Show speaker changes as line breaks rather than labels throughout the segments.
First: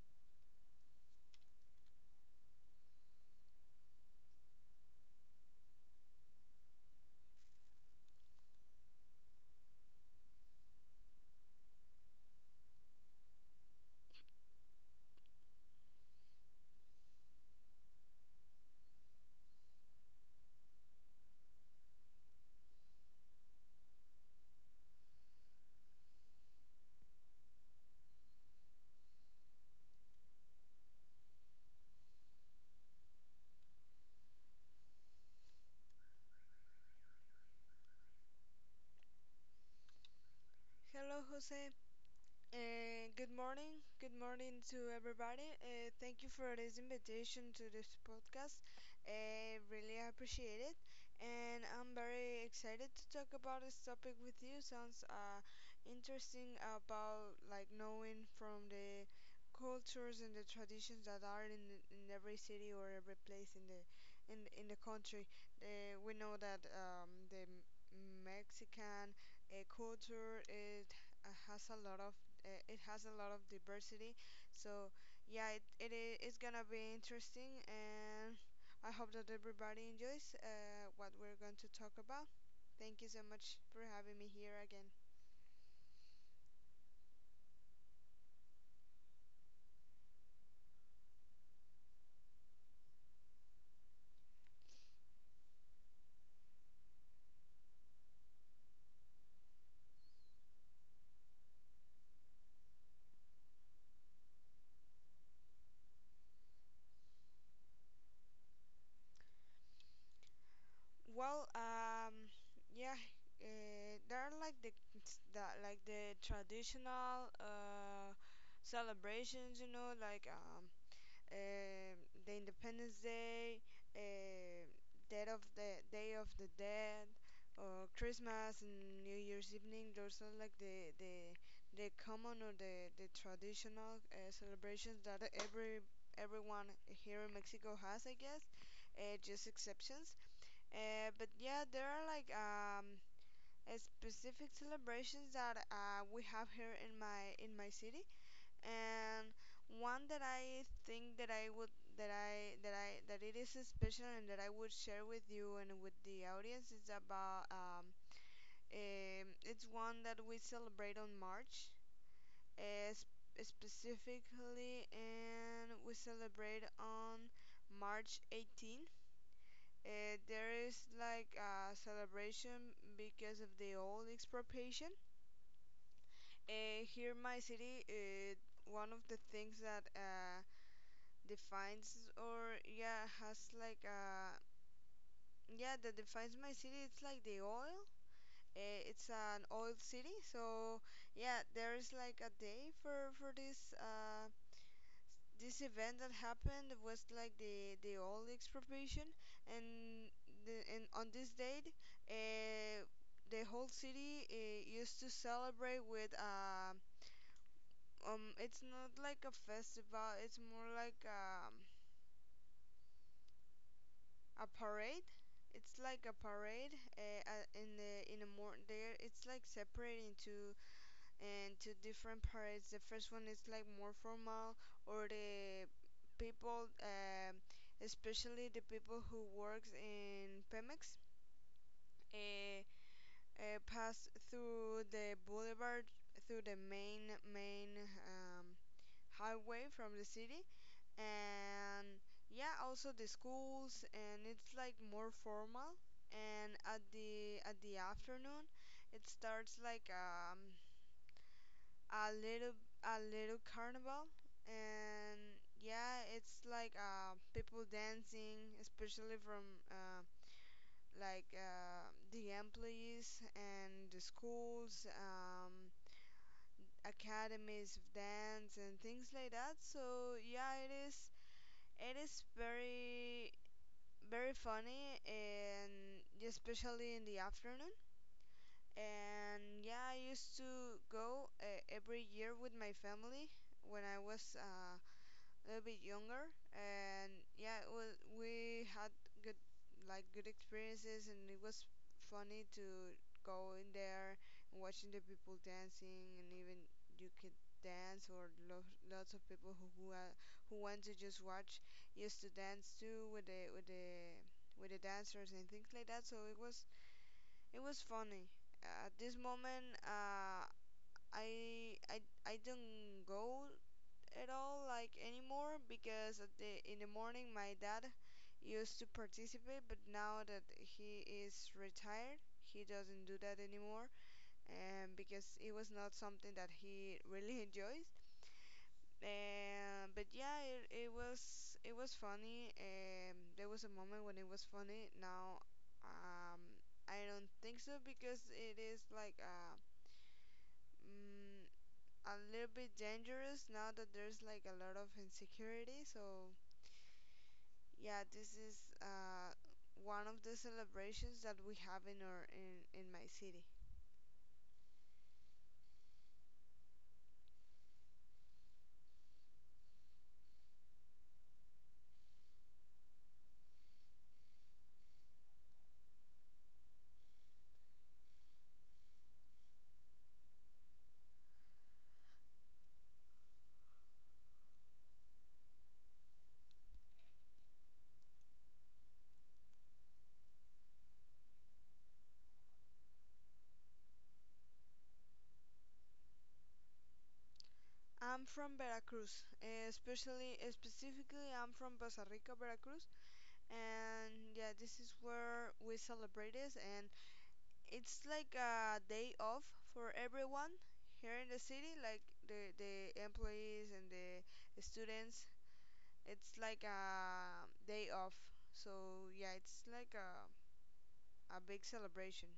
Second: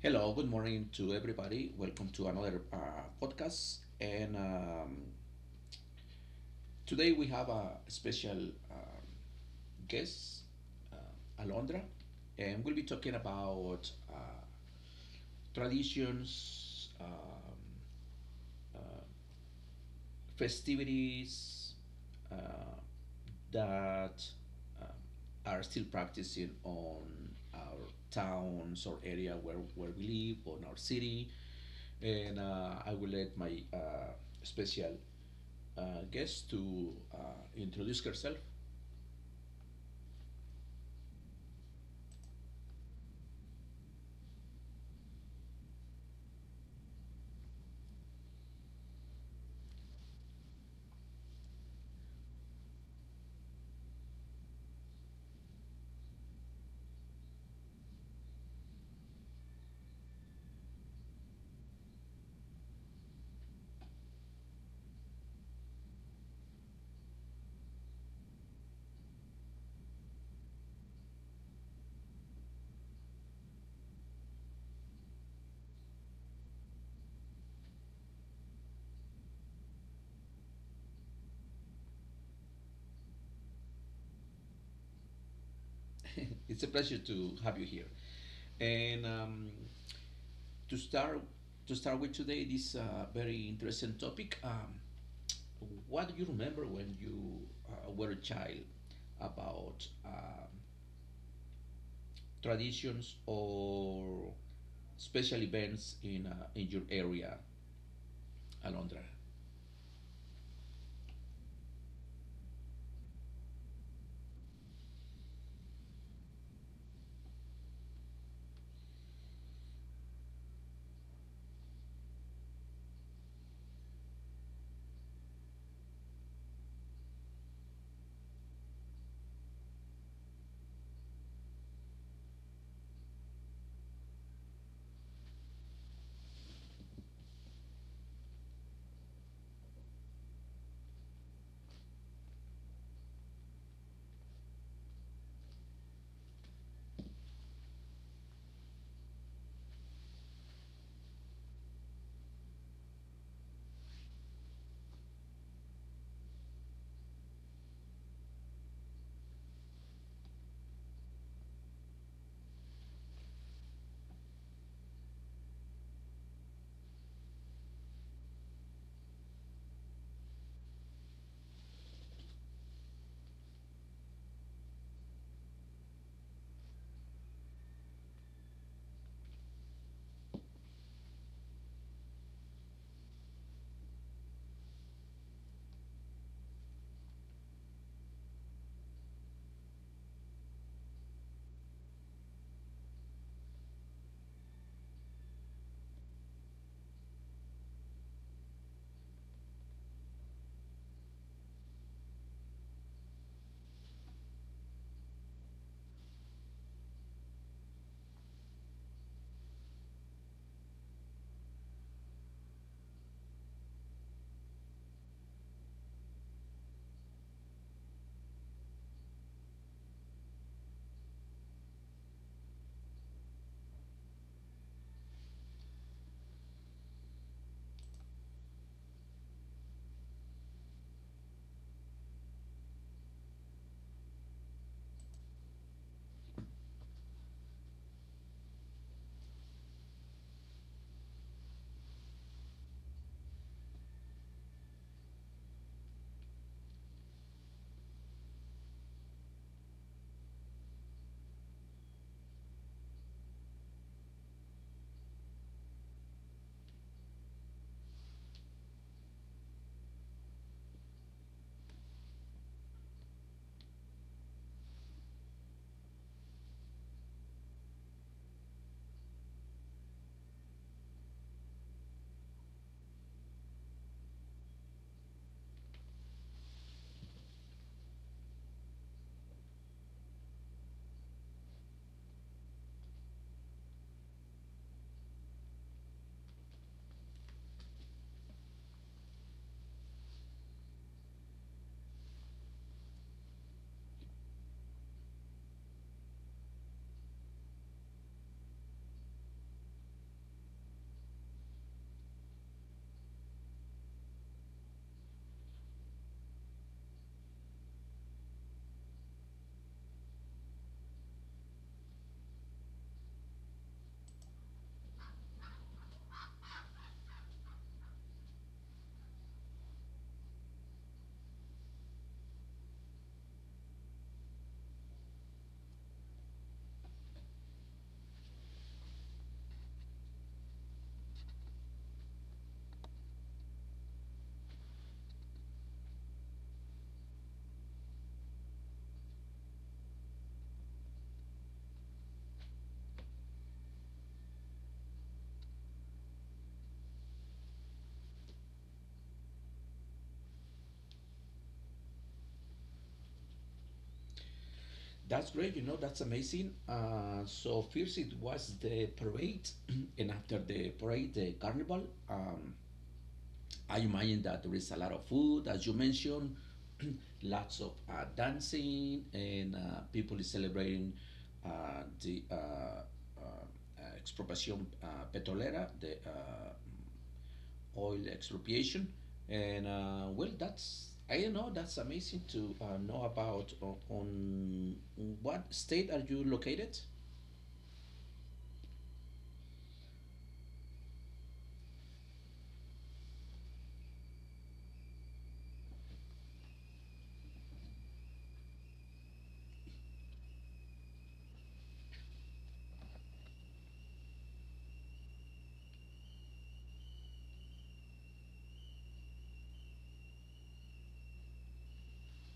Hello, good morning to everybody. Welcome to another podcast. And today we have a special um, guest, Alondra, and we'll be talking about traditions, festivities uh, that um, are still practicing on our towns or area, where we live, on our city. And I will let my special guest to introduce herself.
Hello, José. Good morning. Good morning to everybody. Thank you for this invitation to this podcast. I really appreciate it. And I'm very excited to talk about this topic with you. Sounds interesting about like knowing from the cultures and the traditions that are in every city or every place in the in the country. We know that the Mexican culture it has a lot of it has a lot of diversity. So yeah, it's gonna be interesting, and I hope that everybody enjoys what we're going to talk about. Thank you so much for having me here again.
It's a pleasure to have you here. And to start to start with today, this very interesting topic. What do you remember when you were a child about traditions or special events in your area, Alondra?
Well, yeah, there are like the like the traditional celebrations, you know, like um, the Independence Day, um, Dead of the Day of the Dead, or Christmas and New Year's evening. Those are like the the common or the traditional celebrations that every everyone here in Mexico has, I guess. Just exceptions. But yeah, there are like specific celebrations that we have here in my city, and one that I think that I would that I that I that it is special and that I would share with you and with the audience is about it's one that we celebrate on March specifically, and we celebrate on March 18th. There is like a celebration because of the oil expropriation. Here in my city, one of the things that defines or yeah has like a yeah that defines my city, it's like the oil. Uh, it's an oil city, so yeah, there is like a day for this event that happened, was like the oil expropriation. And the, and on this date uh the whole city used to celebrate with it's not like a festival, it's more like a parade. It's like a parade in the more there, it's like separated into different parades. The first one is like more formal, or the people especially the people who works in Pemex uh, pass through the boulevard through the main um, highway from the city, and yeah, also the schools, and it's like more formal. And at the afternoon it starts like a little a little carnival. And yeah, it's like people dancing, especially from uh, the employees and the schools, academies of dance and things like that. So yeah, it is very very funny, and especially in the afternoon. And yeah, I used to go every year with my family when I was a little bit younger, and yeah, it was, we had good like good experiences, and it was funny to go in there and watching the people dancing, and even you could dance, or lots of people who want to just watch used to dance too with the dancers and things like that. So it was funny. At this moment, I don't go at all like anymore, because at the, in the morning my dad used to participate, but now that he is retired he doesn't do that anymore. And because it was not something that he really enjoys. And but yeah, it was funny, and there was a moment when it was funny. Now um I don't think so, because it is like mm, a little bit dangerous now that there's like a lot of insecurity. So yeah, this is one of the celebrations that we have in my city.
That's great. You know, that's amazing. So first it was the parade, and after the parade, the carnival. I imagine that there is a lot of food, as you mentioned, lots of dancing, and people is celebrating the expropiation petrolera, the oil expropriation, and well, that's I don't know. That's amazing to know about. O- On what state are you located?
I'm from Veracruz, specifically I'm from Poza Rica, Veracruz, and yeah, this is where we celebrate this, and it's like a day off for everyone here in the city, like the employees and the students. It's like a day off, so yeah, it's like a big celebration.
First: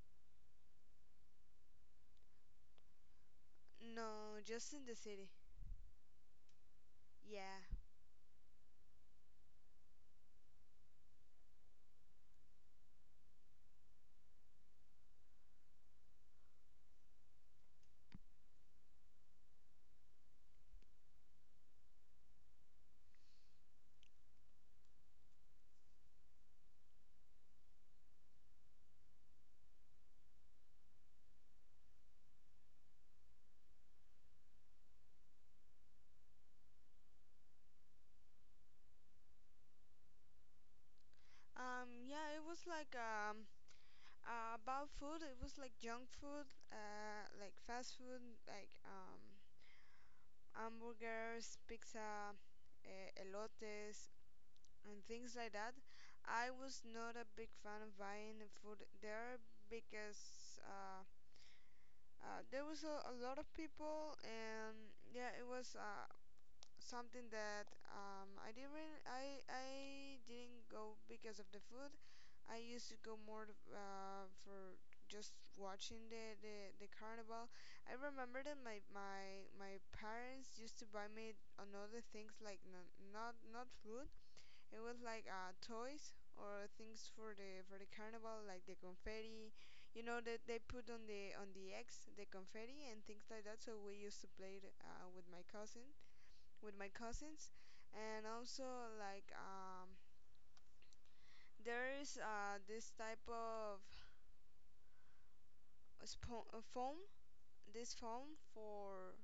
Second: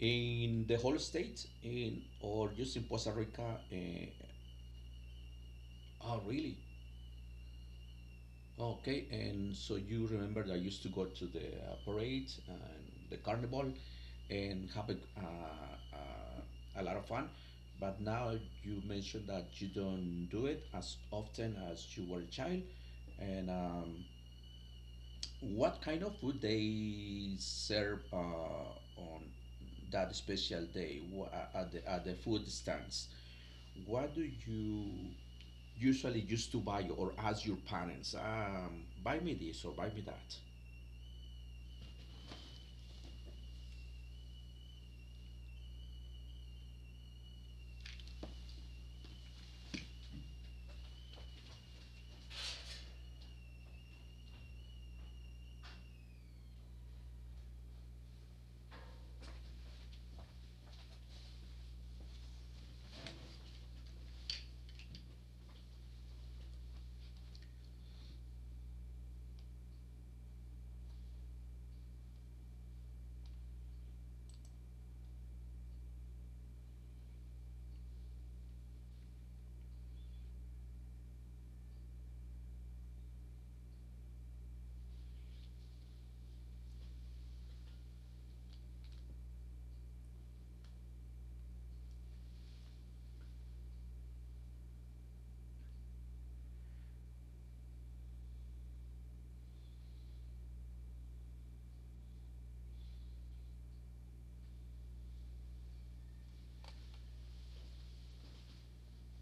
In the whole state, in, or just in Costa Rica? Uh,
No, just in the city.
oh, really?
Yeah.
Okay, and so you remember that I used to go to the parade and the carnival, and have a lot of fun. But now you mentioned that you don't do it as often as you were a child, and what kind of food they serve on that special day, at the food stands? What do you usually used to buy or ask your parents? Buy me this or buy me that.
Yeah, it was like about food. It was like junk food, like fast food, like hamburgers, pizza, elotes, and things like that. I was not a big fan of buying the food there, because there was a lot of people, and yeah, it was something that I didn't really, I didn't go because of the food. I used to go more for just watching the carnival. I remember that my parents used to buy me another things like not not food. It was like toys or things for the carnival, like the confetti. You know that they put on the eggs the confetti and things like that. So we used to play it, with my cousin with my cousins, and also like there is this type of foam, this foam for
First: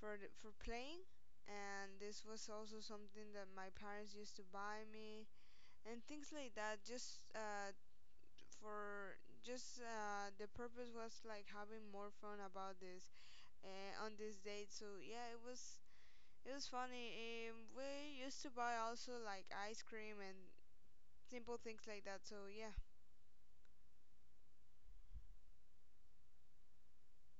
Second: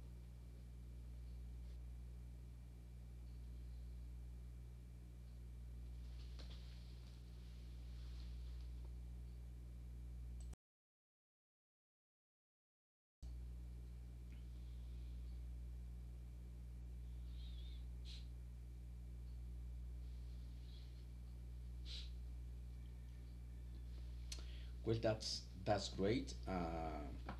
playing, and this was also something that my parents used to buy me and things like that. Just for just the purpose was like having more fun about this on this date. So yeah, it was funny. We used to buy also like ice cream and simple things like that. So yeah,
Well, that's great.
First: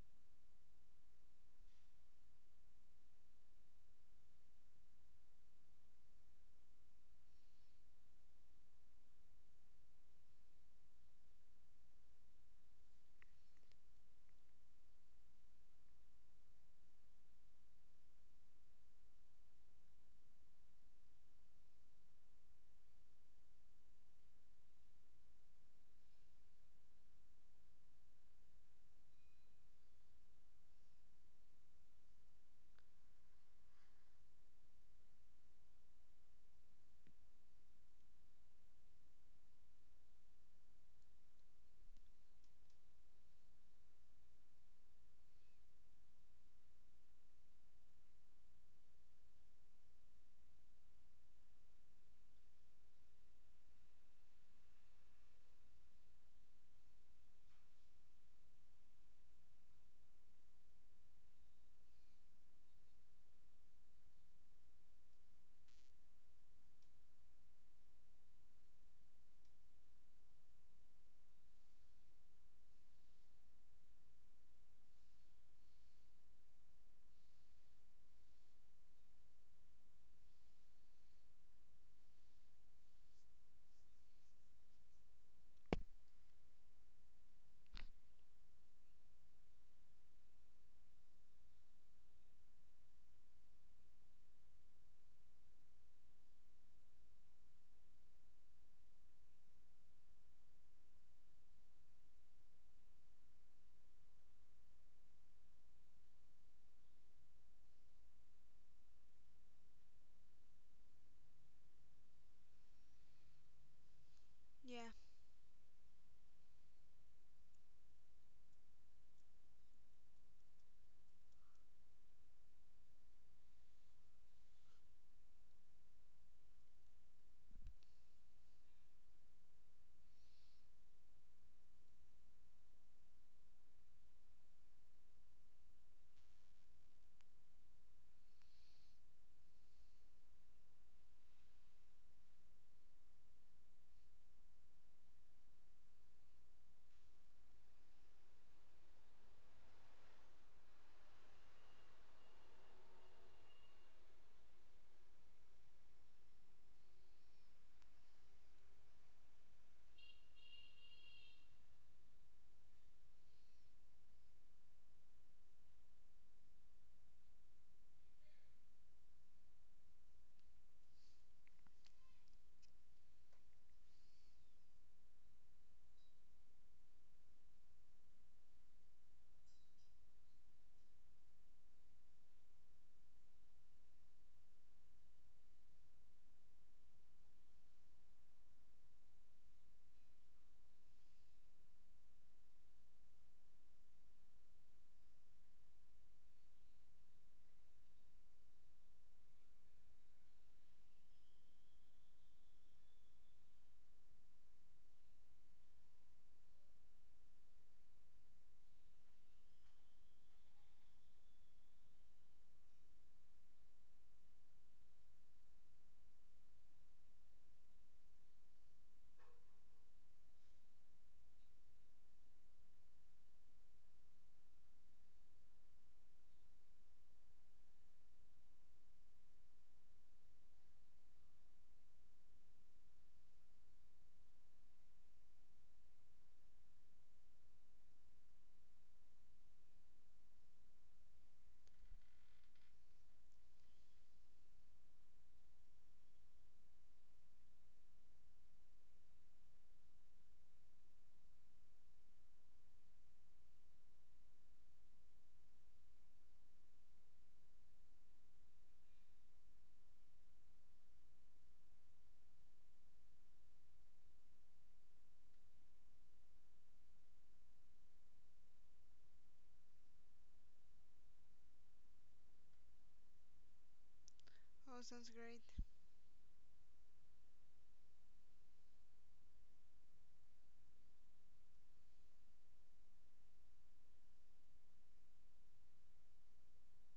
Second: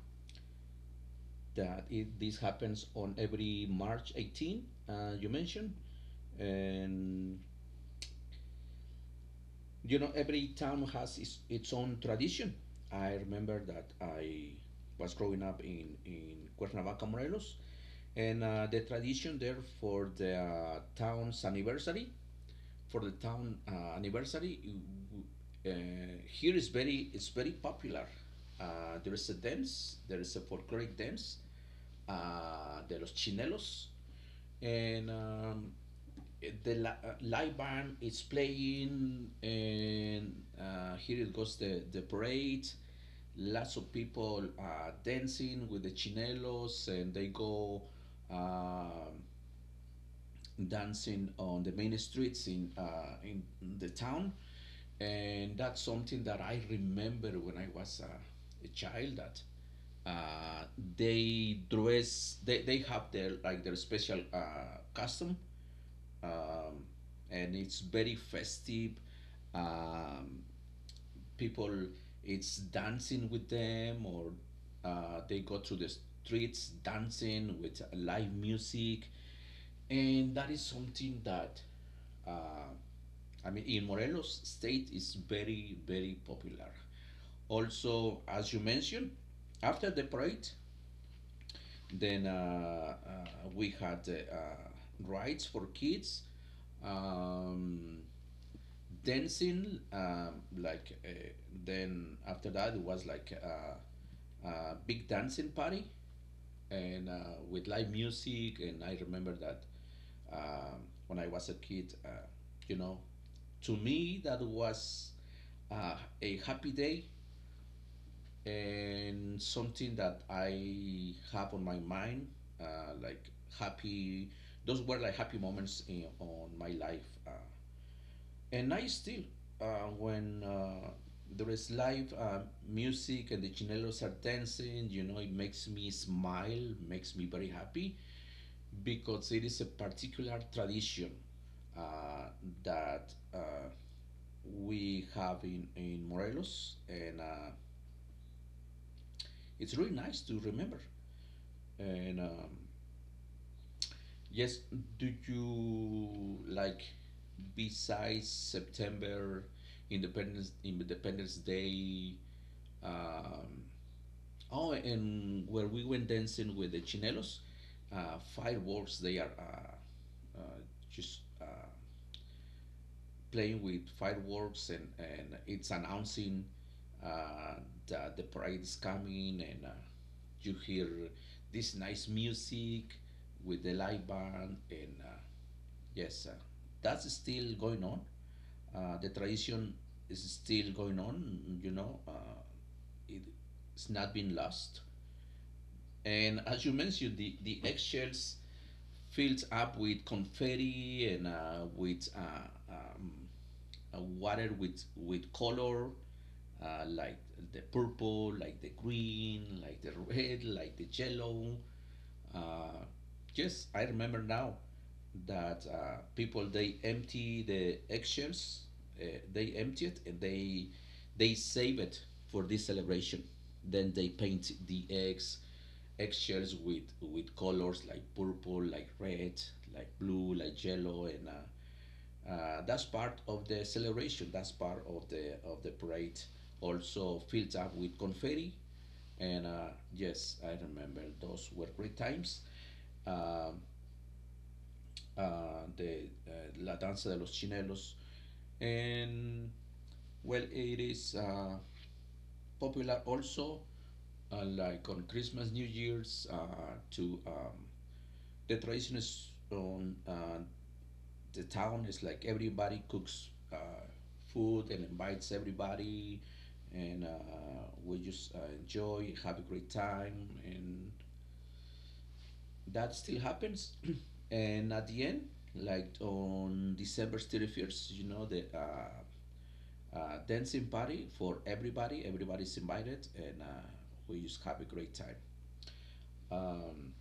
This happens on every March 18, you mentioned, and you know every town has its own tradition. I remember that I was growing up in Cuernavaca, Morelos, and the tradition there for the town anniversary uh, here is very it's very popular. There is a folkloric dance, de los chinelos, and the live band is playing, and here it goes the parade. Lots of people dancing with the chinelos, and they go um dancing on the main streets, in the town. And that's something that I remember when I was a child, that uh, they have their like their special custom, um, and it's very festive. Um, People, it's dancing with them, or they go through the streets dancing with live music, and that is something that, uh, I mean, in Morelos State is very very popular. Also, as you mentioned, after the parade, then we had rides for kids. Um, dancing like Then after that it was like a big dancing party, and with live music. And I remember that, um, when I was a kid, you know to me that
yeah.
was uh, a happy day, and something that I have on my mind, like happy those were like happy moments on my life, and I still, when there is live music and the chinelos are dancing, it makes me smile, makes me very happy, because it is a particular tradition uh, that we have in Morelos, and it's really nice to remember. And yes, do you like, besides September, Independence Day? Um, Oh, and where we went dancing with the chinelos, fireworks. They are uh, just playing with fireworks, and it's announcing uh, that the parade is coming, and you hear this nice music with the live band, and yes, that's still going on. The tradition is still going on. You know, it, it's not been lost. And as you mentioned, the eggshells filled up with confetti, and with water with color like the purple, like the green, like the red, like the yellow. Uh, yes, I remember now that, people, they empty the eggshells, uh, they empty it and they save it for this celebration. Then they paint the eggshells with colors, like purple, like red, like blue, like yellow, and that's part of the celebration. That's part of the parade. Also filled up with confetti, and yes, I remember those were great times. Um the La Danza de los Chinelos, and well, it is popular also, like on Christmas, New Year's. To The tradition is on the town, is like everybody cooks food and invites everybody, and we just enjoy, have a great time, and that still happens. And
Oh,
at the
sounds
end,
great.
like on December 31st, you know, the. Dancing party for everybody. Everybody's invited, and we just have a great time. Um,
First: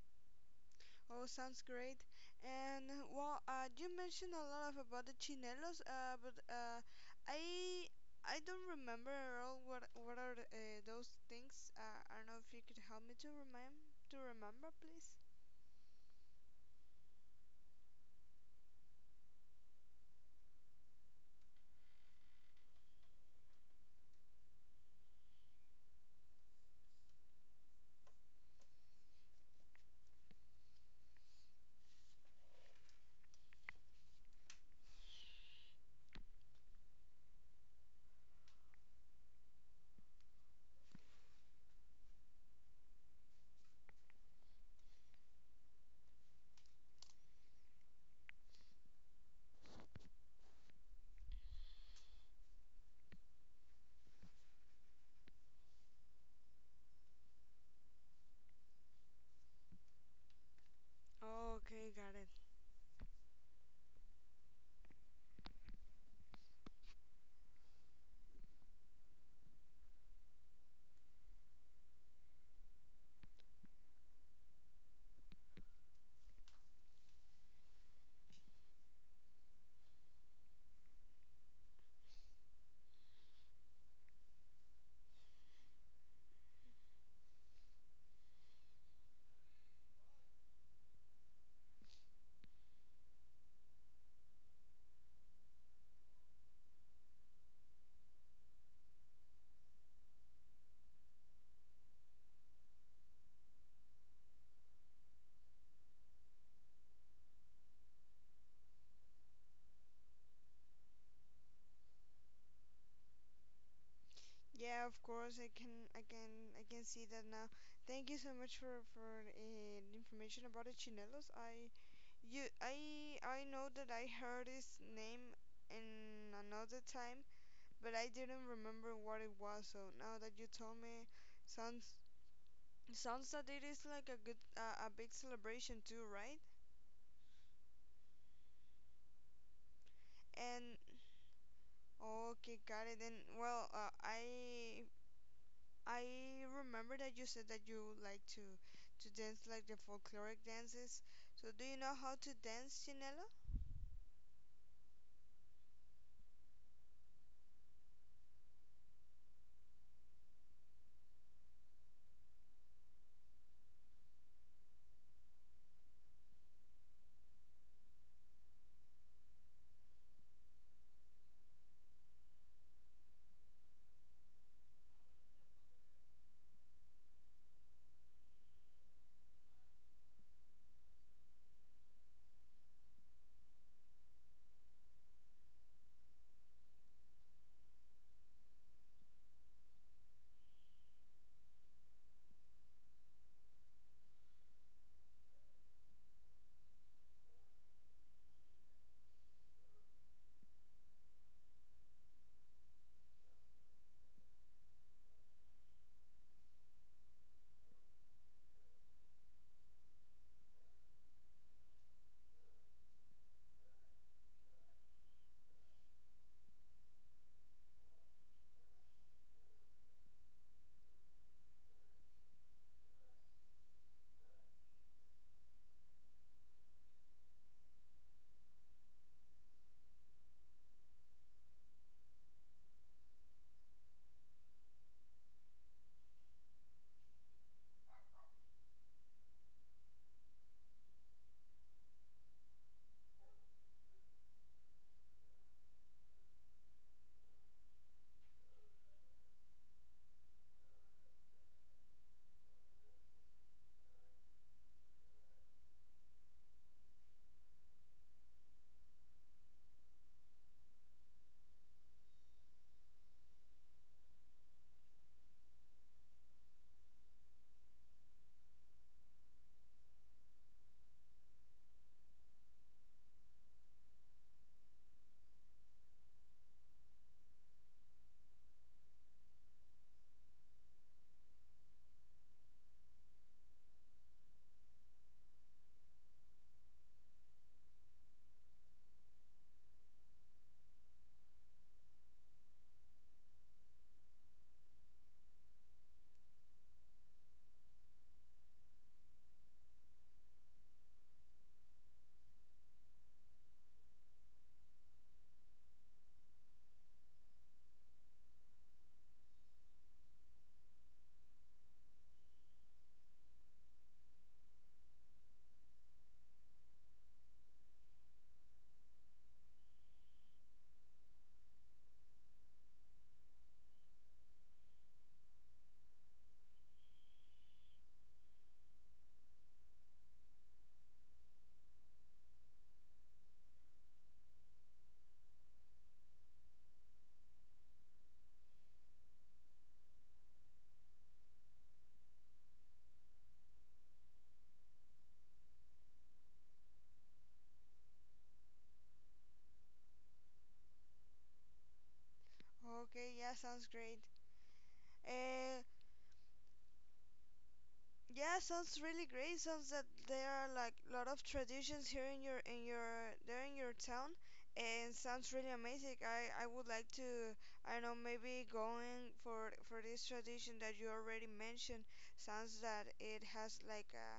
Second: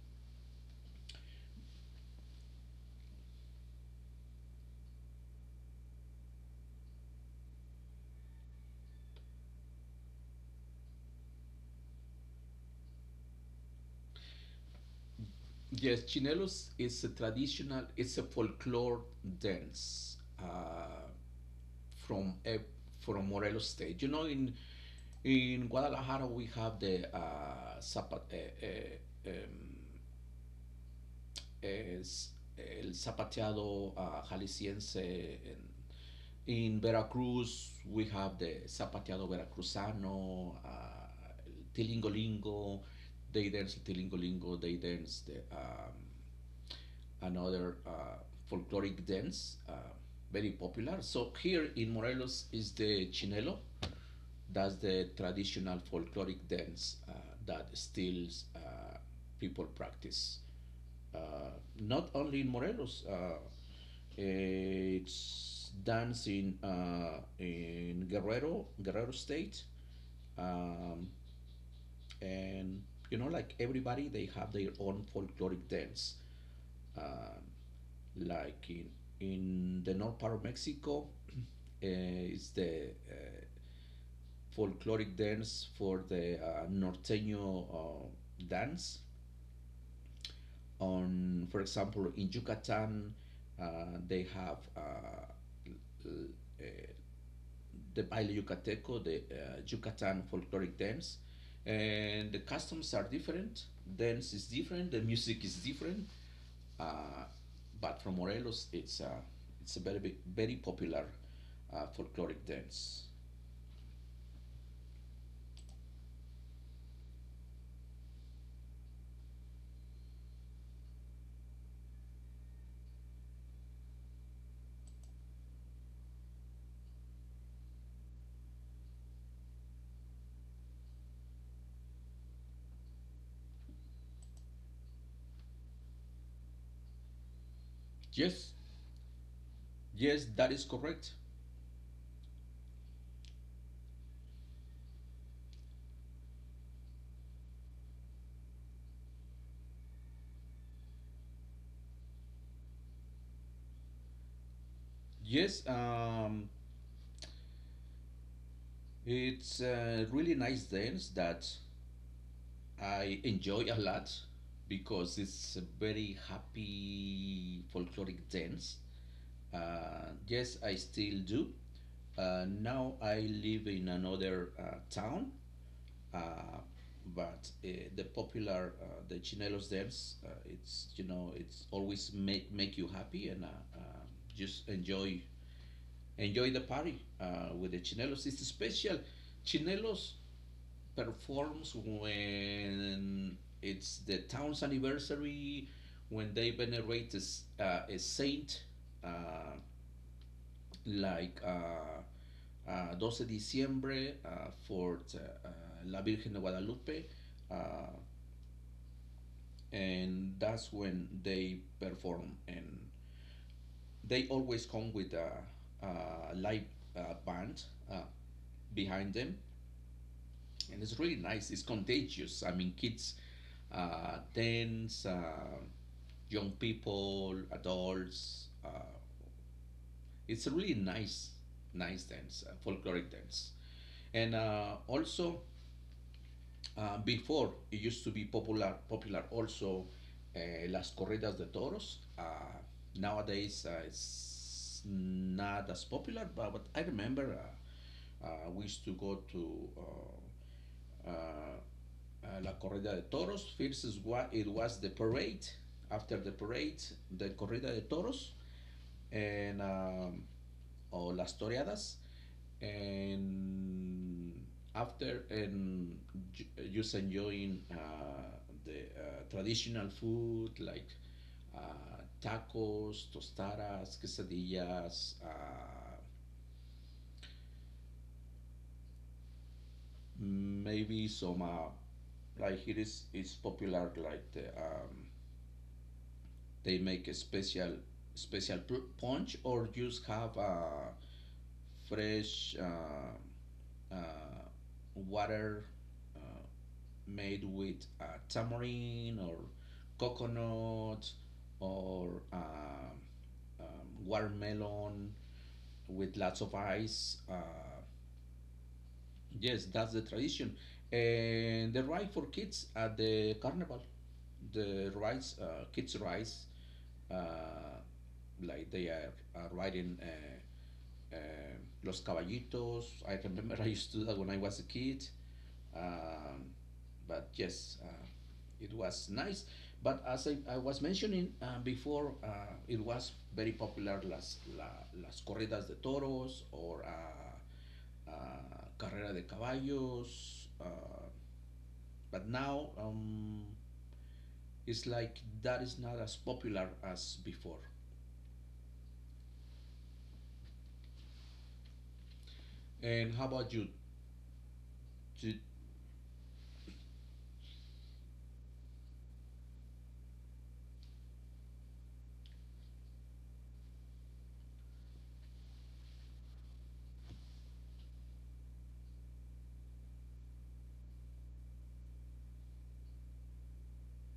Oh, sounds great. And well, you mentioned a lot of about the chinelos, but I I don't remember at all what are those things. I don't know if you could help me to remind to remember, please.
yes, chinelos is it's a folklore dance. From eh, from Morelos State. You know, in Guadalajara we have the eh, um, es el zapateado jalisciense. In Veracruz we have the zapateado veracruzano, tilingolingo. They dance tilingolingo. They dance the another folkloric dance. Very popular. So here in Morelos is the chinelo. That's the traditional folkloric dance that still, uh, people practice. Uh,
Oh, okay,
not
got it.
only in Morelos, it's dance in, in Guerrero, Guerrero State. Um, and, you know, like everybody, they have their own folkloric dance. Um like in the north part of Mexico, it's the folkloric dance for the norteño dance. On, for example, in Yucatan, uh, they have the baile yucateco, the Yucatan folkloric dance, and the customs are different. Dance is different. The music is different. Uh, but from Morelos, it's a very popular folkloric dance.
Yeah, of course. I can see that now. Thank you so much for the information about the chinelos. I know that I heard his name in another time, but I didn't remember what it was. So now that you told me, sounds sounds that it is like a good, a big celebration too, right?
Yes, yes, that is
And
correct.
okay, got it. And well, I remember that you said that you like to dance like the folkloric dances. So do you know how to dance, Chinelo?
Yes, it's a really nice dance that I enjoy a lot, because it's a very happy folkloric dance. Yes, I still do. Now I live in another town, uh, but the chinelos dance. It's always make you happy, and uh, just enjoy the party with the chinelos. It's special. Chinelos performs when it's the town's anniversary, when they venerate a a saint, uh, like 12 de diciembre, for La Virgen de Guadalupe, uh, and that's when they perform. And they always come with a live band, uh, behind them, and it's really nice. It's contagious. I mean, kids, dance, young people, adults. It's a really nice, nice dance, folkloric dance, and also, before, it used to be popular also, uh, las corridas de toros. Nowadays, it's not as popular, but I remember, we used to go to la corrida de toros. First is what it was the parade. After the parade, the corrida de toros. And or las toreadas, and after, and ju- just enjoying the traditional food, like uh, tacos, tostadas, quesadillas, maybe some, like it's popular, like they make a special punch, or just have fresh uh, water uh, made with tamarind, or coconut, or watermelon, with lots of ice. Yes, that's the tradition. And the ride for kids at the carnival, the rides, kids rides, uh, like they are riding Los Caballitos. I remember I used to do that when I was a kid. Um, but yes, it was nice. But as I was mentioning, before, it was very popular las corridas de toros, or Carrera de Caballos. But now, it's like that is not as popular as before.
Okay,
And how
yeah,
about
sounds
you?
great. Uh, yeah, sounds really great. Sounds that there are like a lot of traditions here in your there in your town, and sounds really amazing. I would like to I don't know, maybe going for this tradition that you already mentioned. Sounds that it has like a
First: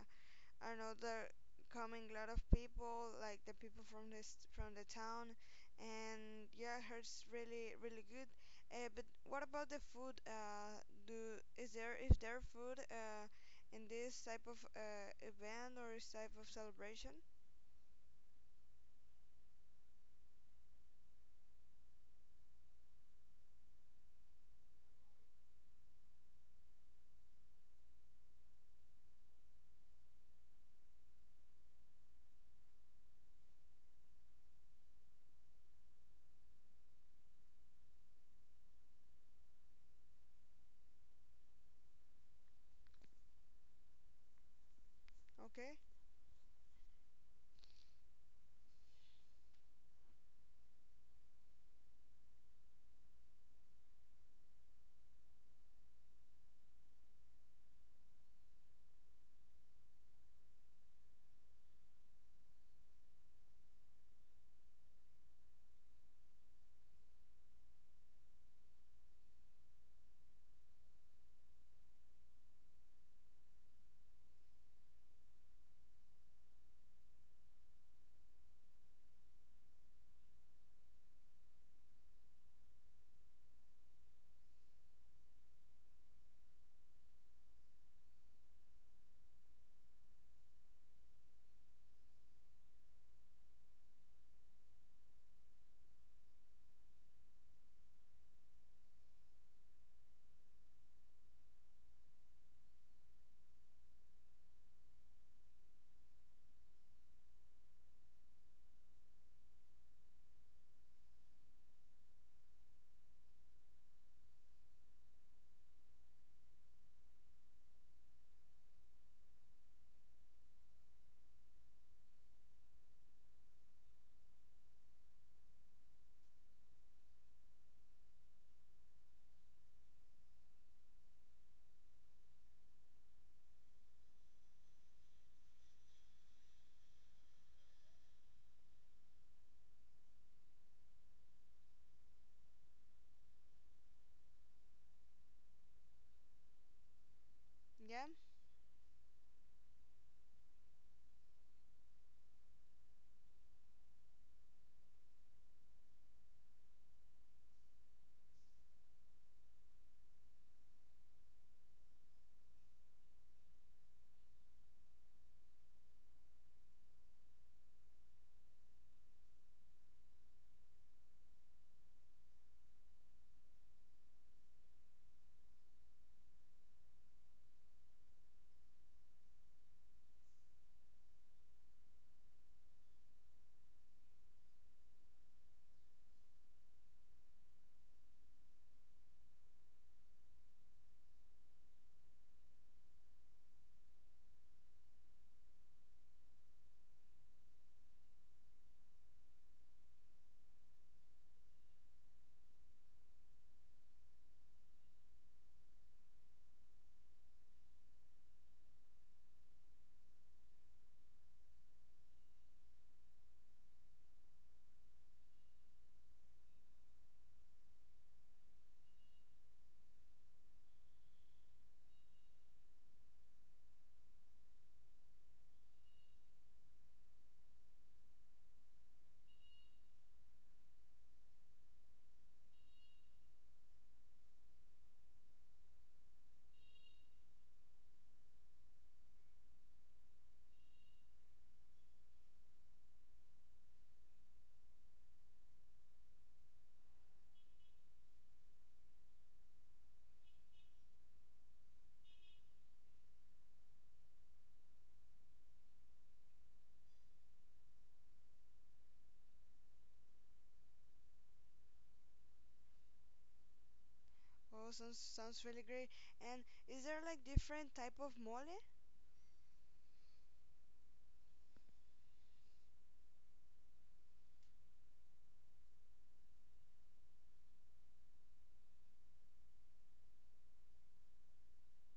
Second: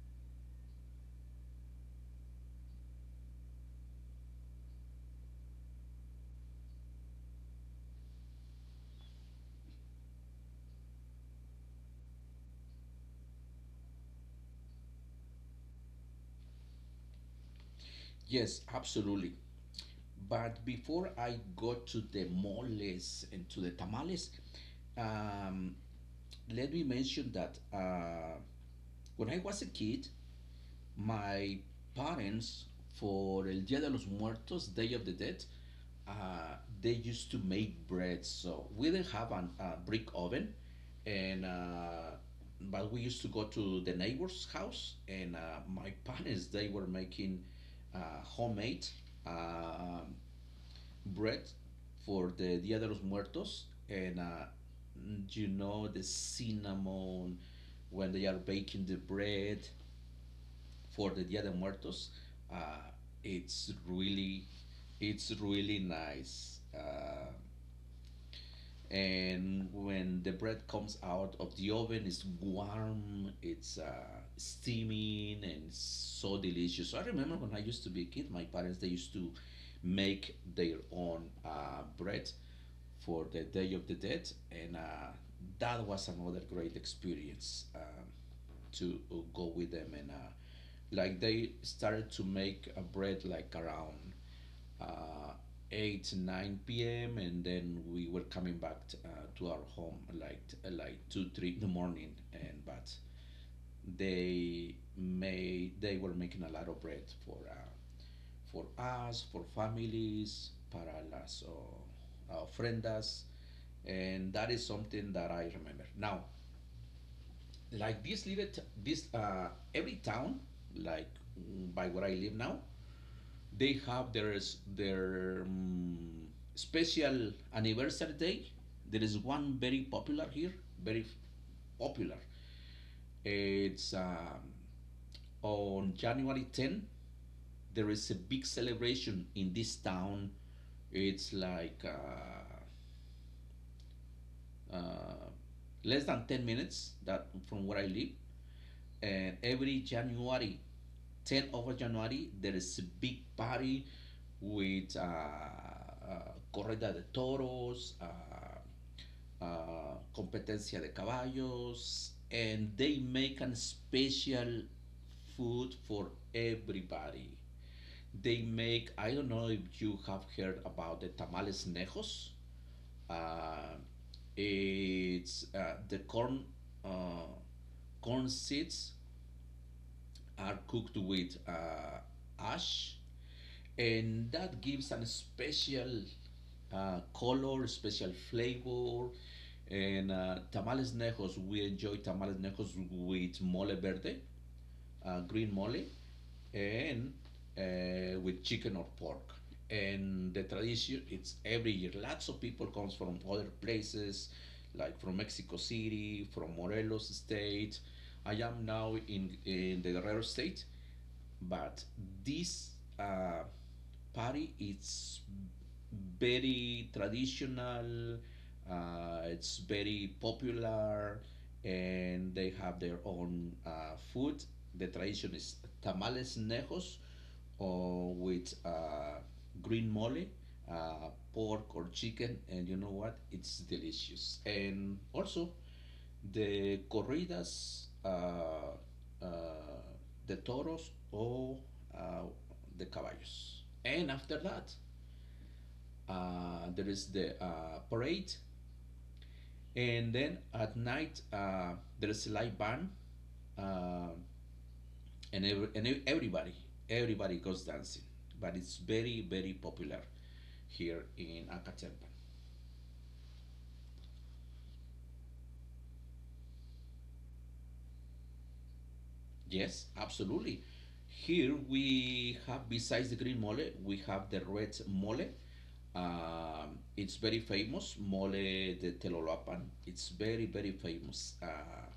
I don't know, they're coming a lot of people, like the people from this from the town, and yeah, it hurts really really good. But what about the food? Do Is there is there food in this type of event or this type of celebration?
Yes, absolutely. But before I go to the moles and to the tamales, um, let me mention that, when I was a kid, my parents, for El Dia de los Muertos, Day of the Dead, uh, they used to make bread. So we didn't have a brick oven, and but we used to go to the neighbor's house, and
Okay,
my parents, they were making homemade uh, bread for the Dia de los Muertos, and you know, the cinnamon, when they are baking the bread for the Dia de Muertos. Uh, it's really, it's really nice. And when the bread comes out of the oven, it's warm, it's steaming, and it's so delicious. So I remember when I used to be a kid, my parents they used to make their own bread for the Day of the Dead, and that was another great experience. To go with them and like they started to make a bread like around uh, 8 9 p.m and then we were coming back to our home like like 2 3 in the morning and but they were making a lot of bread for us, for families, para las ofrendas, and that is something that I remember now, like this little this every town, like by where I live now they have their their um, special anniversary day. There is one very popular here, very popular. It's on January 10 there is a big celebration in this town. It's like uh, less than 10 minutes that from where I
yeah.
live. And every January, 10th of January, there is a big party with Corrida de Toros, Competencia de Caballos, and they make a special food for everybody. They make, I don't know if you have heard about the tamales nejos. Uh, it's the corn uh, corn seeds are cooked with ash, and that gives a special color, special flavor. And tamales nejos, we enjoy tamales nejos with mole verde, green mole, and with chicken or pork. And the tradition it's every year. Lots of people comes from other places, like from Mexico City, from Morelos State. I am now in the Guerrero State, but this uh, party it's very traditional, it's very popular, and they have their own food. The tradition is tamales nejos or with green mole, pork or chicken, and you know what, it's delicious. And also the corridas, ah, ah, the toros, or ah, the caballos. And after that, there is the parade. And then at night, there is a live band. Uh, and everybody, everybody goes dancing. But it's very, very popular here in Acatempan.
Oh, sounds sounds really great. And is there like different type of mole?
Yes, absolutely. Here we have, besides the green mole, we have the red mole. It's very famous, mole de Telolapan. It's very, very famous.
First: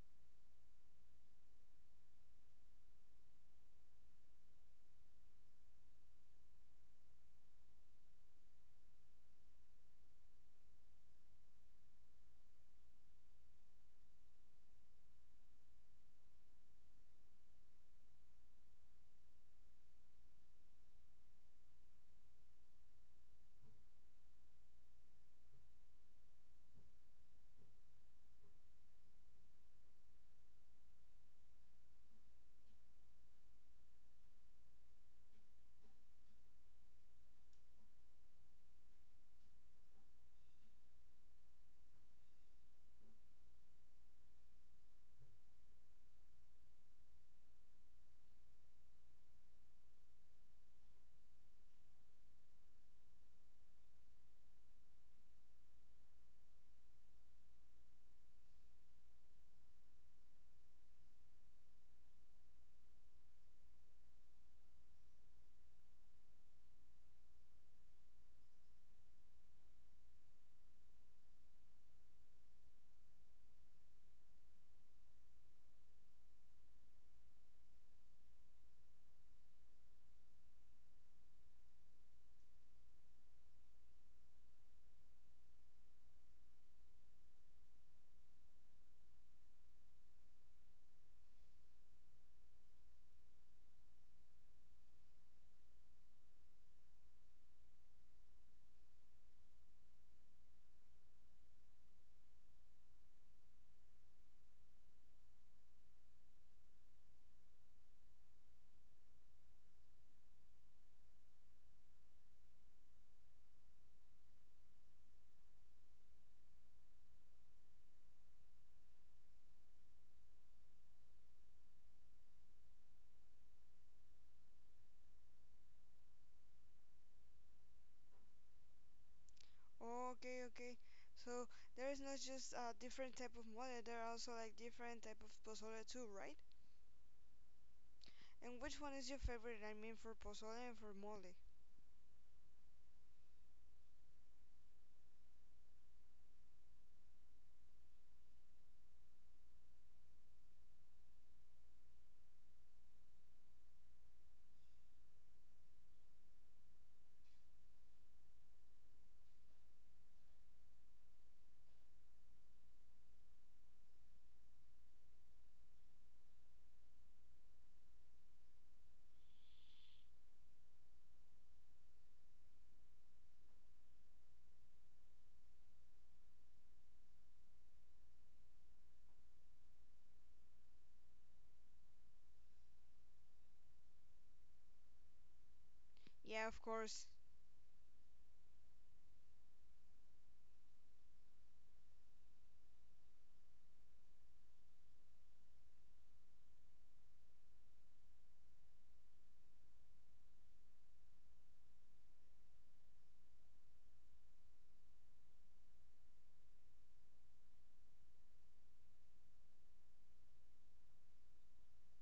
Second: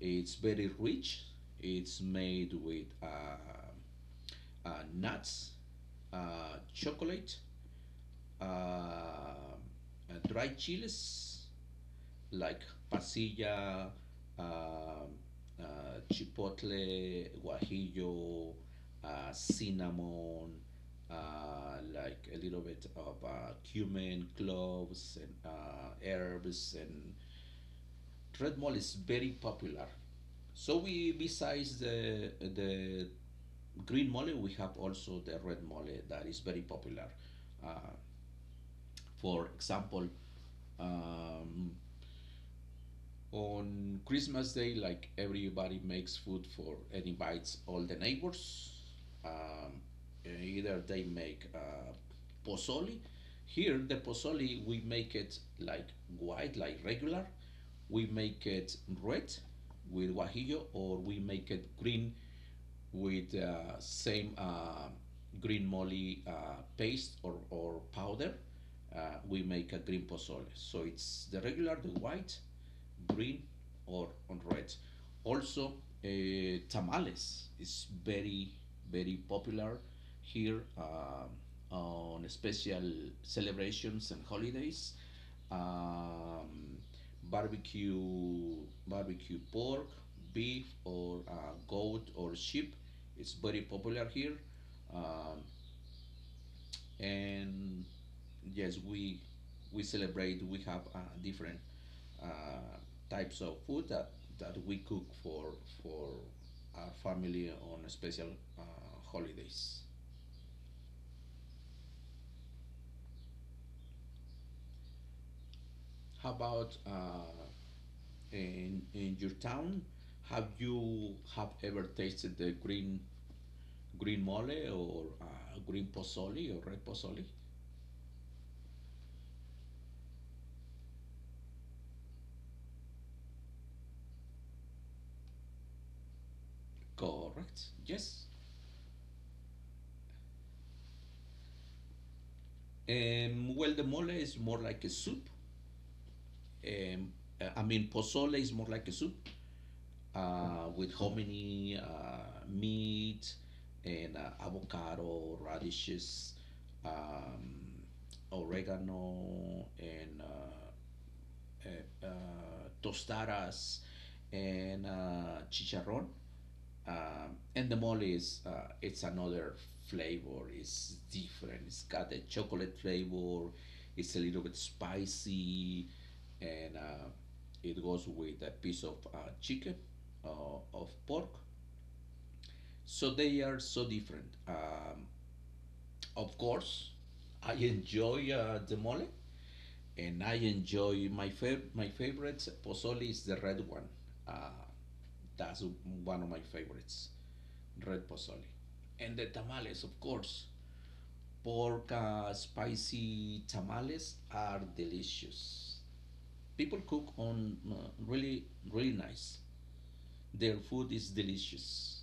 It's very rich. It's made with nuts, chocolate, dried chiles, like pasilla, uh, uh, chipotle, guajillo, cinnamon, like a little bit of cumin, cloves, and herbs. And red mole is very popular. So we, besides the green mole, we have also the red mole that is very popular. Uh, for example, um, on Christmas Day, like everybody makes food for and invites all the neighbors. Um, Either they make pozole. Here, the pozole we make it like white, like regular. We make it red with guajillo, or we make it green with same green moly paste, or powder. We make a green pozole. So it's the regular, the white, green, or on red. Also, uh, tamales is very, very popular here on special celebrations and holidays. Um, Barbecue, barbecue pork, beef, or goat or sheep. It's very popular here. Um, and yes, we celebrate, we have different uh, types of food that that we cook for our family on special uh, holidays. How about in your town, have you have ever tasted the green green mole or green pozole or red pozole?
Oh, okay, okay. So there is not just a different type of mole. There are also like different type of pozole too, right?
Correct, yes.
And which one is your favorite? I mean, for pozole and for mole.
Well, the mole is more like a soup. Um, I mean, pozole is more like a soup with hominy, meat, and avocado, radishes, um, oregano, and uh, uh, tostadas, and chicharrón. And the mole is it's another flavor, it's different, it's got the chocolate flavor, it's a little bit spicy, and it goes with a piece of chicken, uh, of pork. So they are so different. Of
Yeah, of
course
course.
I enjoy the mole, and I enjoy my my favorites pozole is the red one. uh, that's one of my favorites, red pozole. And the tamales, of course. Pork spicy tamales are delicious. People cook on really, really nice. Their food is delicious.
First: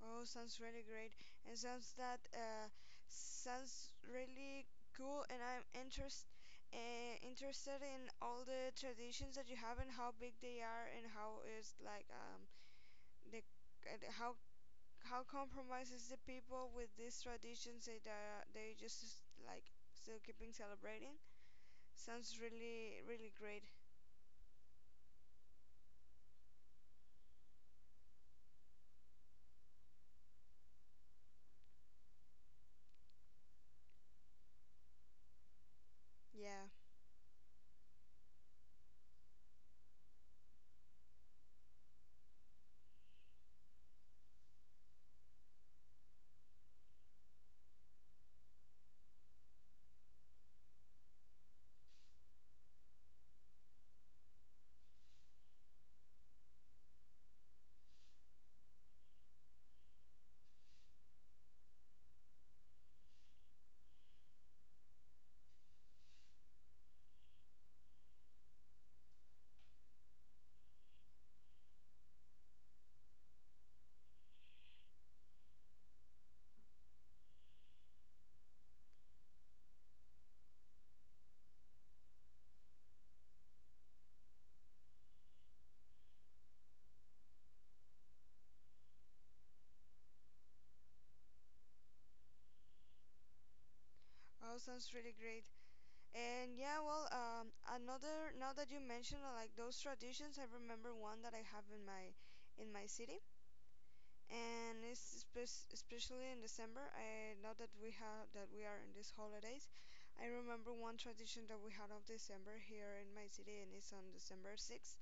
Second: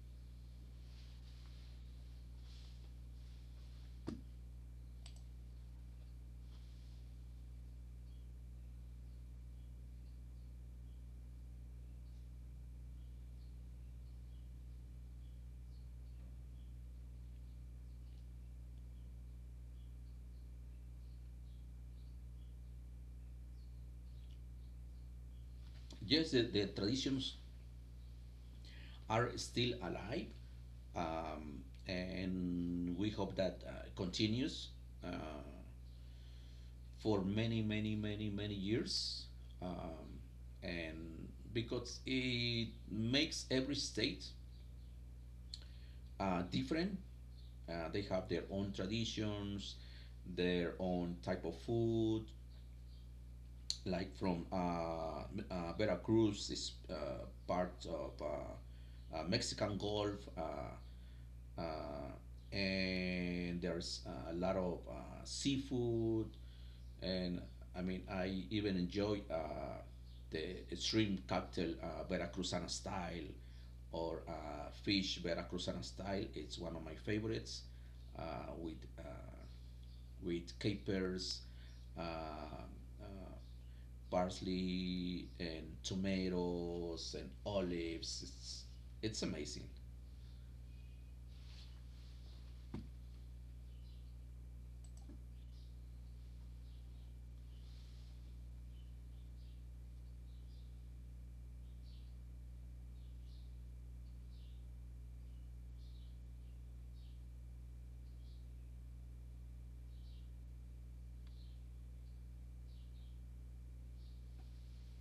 Oh, sounds really great, and sounds that sounds really cool. And I'm interested in all the traditions that you have and how big they are, and how is like the and how compromises the people with these traditions that they just like still keeping celebrating. Sounds really really great.
Yes, the traditions are still alive, and we hope that continues uh,
Yeah.
for many, many, many, many years. Um, and because it makes every state different. They have their own traditions, their own type of food. Like from Veracruz is part of Mexican Gulf, and there's a lot of seafood. And I mean, I even enjoy the shrimp cocktail Veracruzana style, or fish Veracruzana style. It's one of my favorites, uh, with uh, with capers, uh, uh, parsley, and tomatoes and olives. It's amazing.
Oh, sounds really great. And yeah, well, another, now that you mentioned like those traditions, I remember one that I have in my city, and it's especially in December. I, now that we have that we are in these holidays, I remember one tradition that we had of December here in my city, and it's on December 6th.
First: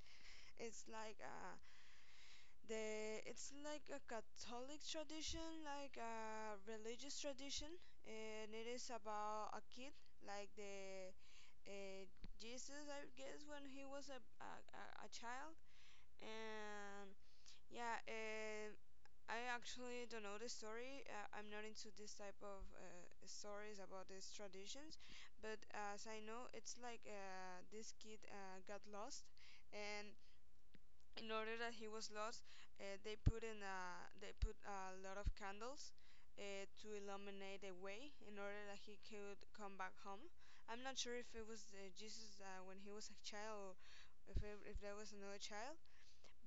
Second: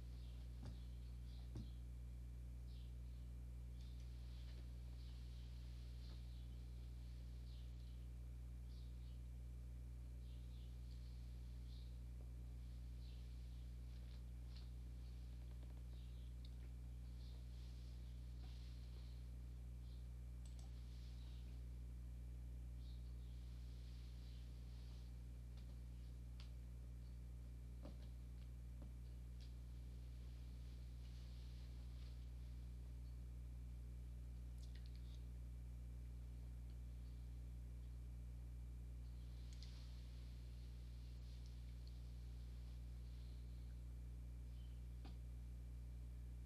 It's like the it's like a Catholic tradition, like a religious tradition, and it is about a kid, like the uh, Jesus, I guess, when he was a child. And yeah, I actually don't know the story. I'm not into this type of stories about these traditions. But as I know, it's like this kid got lost, and in order that he was lost, they put a lot of candles to illuminate the way in order that he could come back home. I'm not sure if it was Jesus when he was a child, or if there was another child.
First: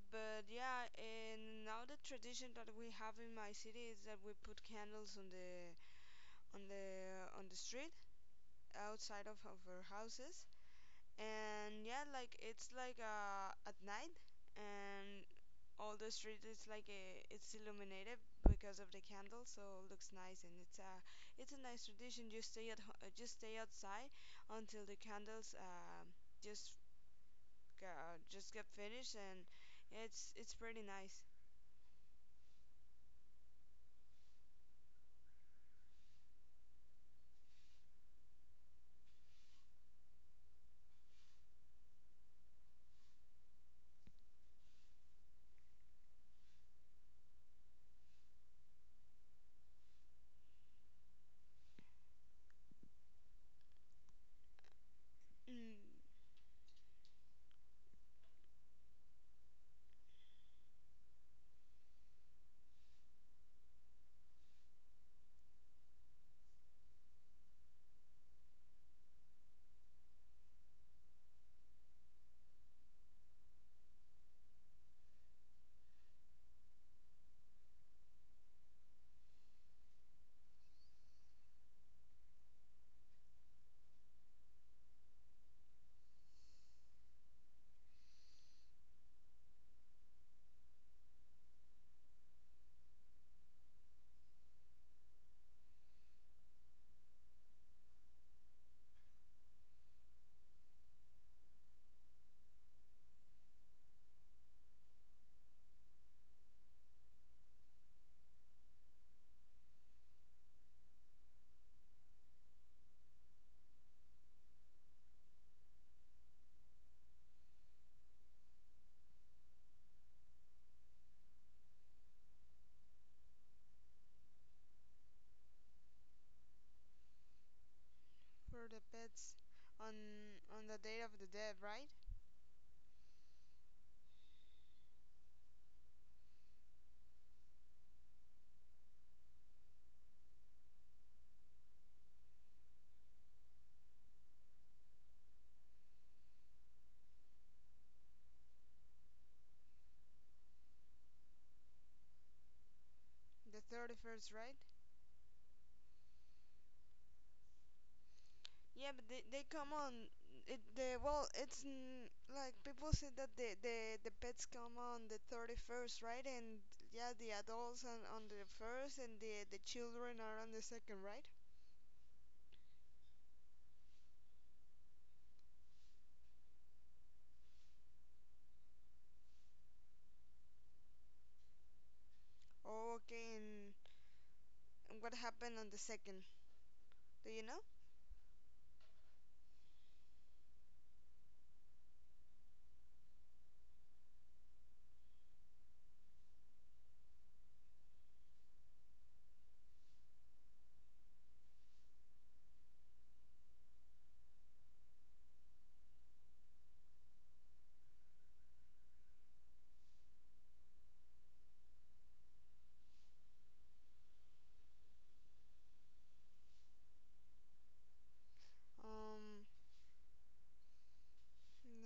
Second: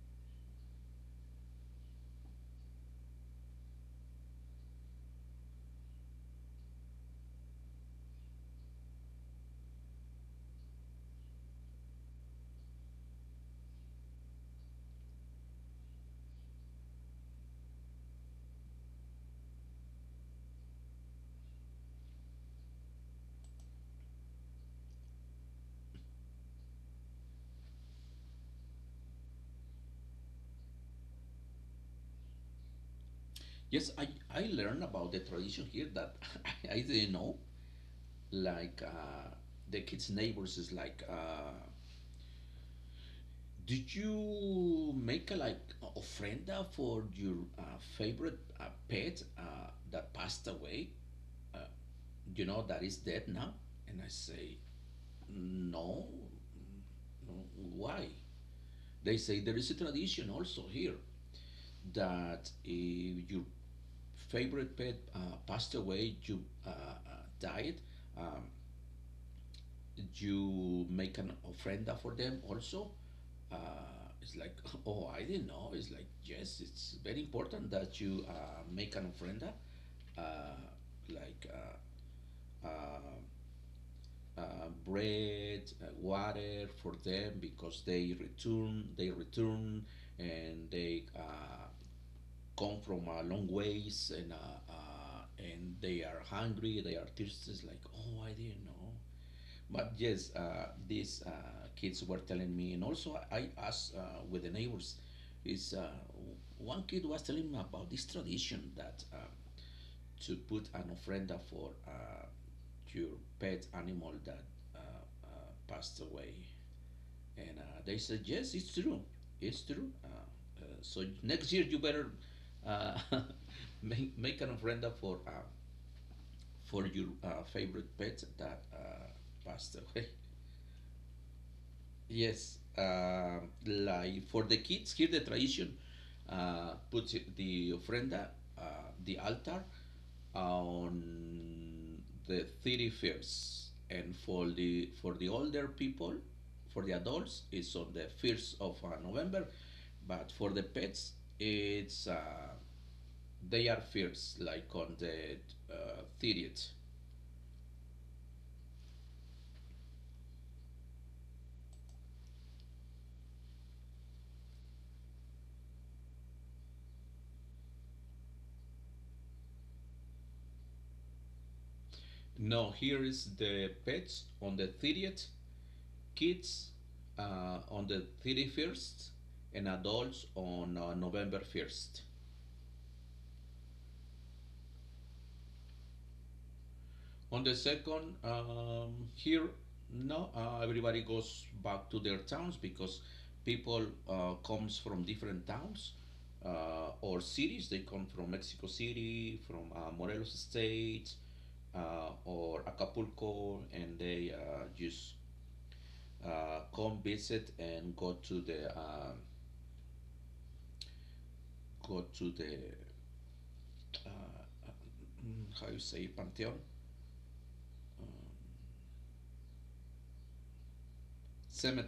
But yeah, and now the tradition that we have in my city is that we put candles on on the the street outside of our houses. And yeah, like it's like at night and all the street is like it's illuminated because of the candle, so it looks nice and it's a nice tradition. Just just stay outside until the candles just just get finished. And it's pretty nice.
Yes, I learned about the tradition here that I didn't know. Like the kids' neighbors is like, did you make a like a ofrenda for your favorite pet that passed away? You know, that is dead now. And I say,
Mm,
no, no, why? They say there is a tradition also here that if your favorite pet passed away, you died, um, you make an ofrenda for them also. It's like, oh, I didn't know. It's like, yes, it's very important that you make an ofrenda, uh, like uh, bread, water for them because they return, and they come from a long ways, and they are hungry, they are thirsty. It's like, oh, I didn't know. But yes, these kids were telling me, and also I asked with the neighbors. Is one kid was telling me about this tradition that to put an ofrenda for your pet animal that uh, passed away. And they said, yes, it's true. It's true. So next year you better uh, make an ofrenda for your favorite pet that
for the pets
passed
on
away.
on the Day of the Dead, right?
Yes, like for the kids here, the tradition puts the ofrenda, uh, the altar, on the 31st, and for the older people, for the adults, it's on the first of November, but for the pets, it's
The
they are
31st,
first,
right?
like on the 30th.
Yeah, but they come on it the, well, it's like people say that the pets come on the 31st, right? And yeah, the adults on the first and the children are on the second, right?
No, here is the pets on the 30th, kids on the 31st, and adults on November 1st.
Oh, okay. And what happened on the second? Do
On
you
the
know?
second, here, no, everybody goes back to their towns because people comes from different towns or cities. They come from Mexico City, from Morelos State, or Acapulco, and they just come visit and go to the how you say pantheon,
Um,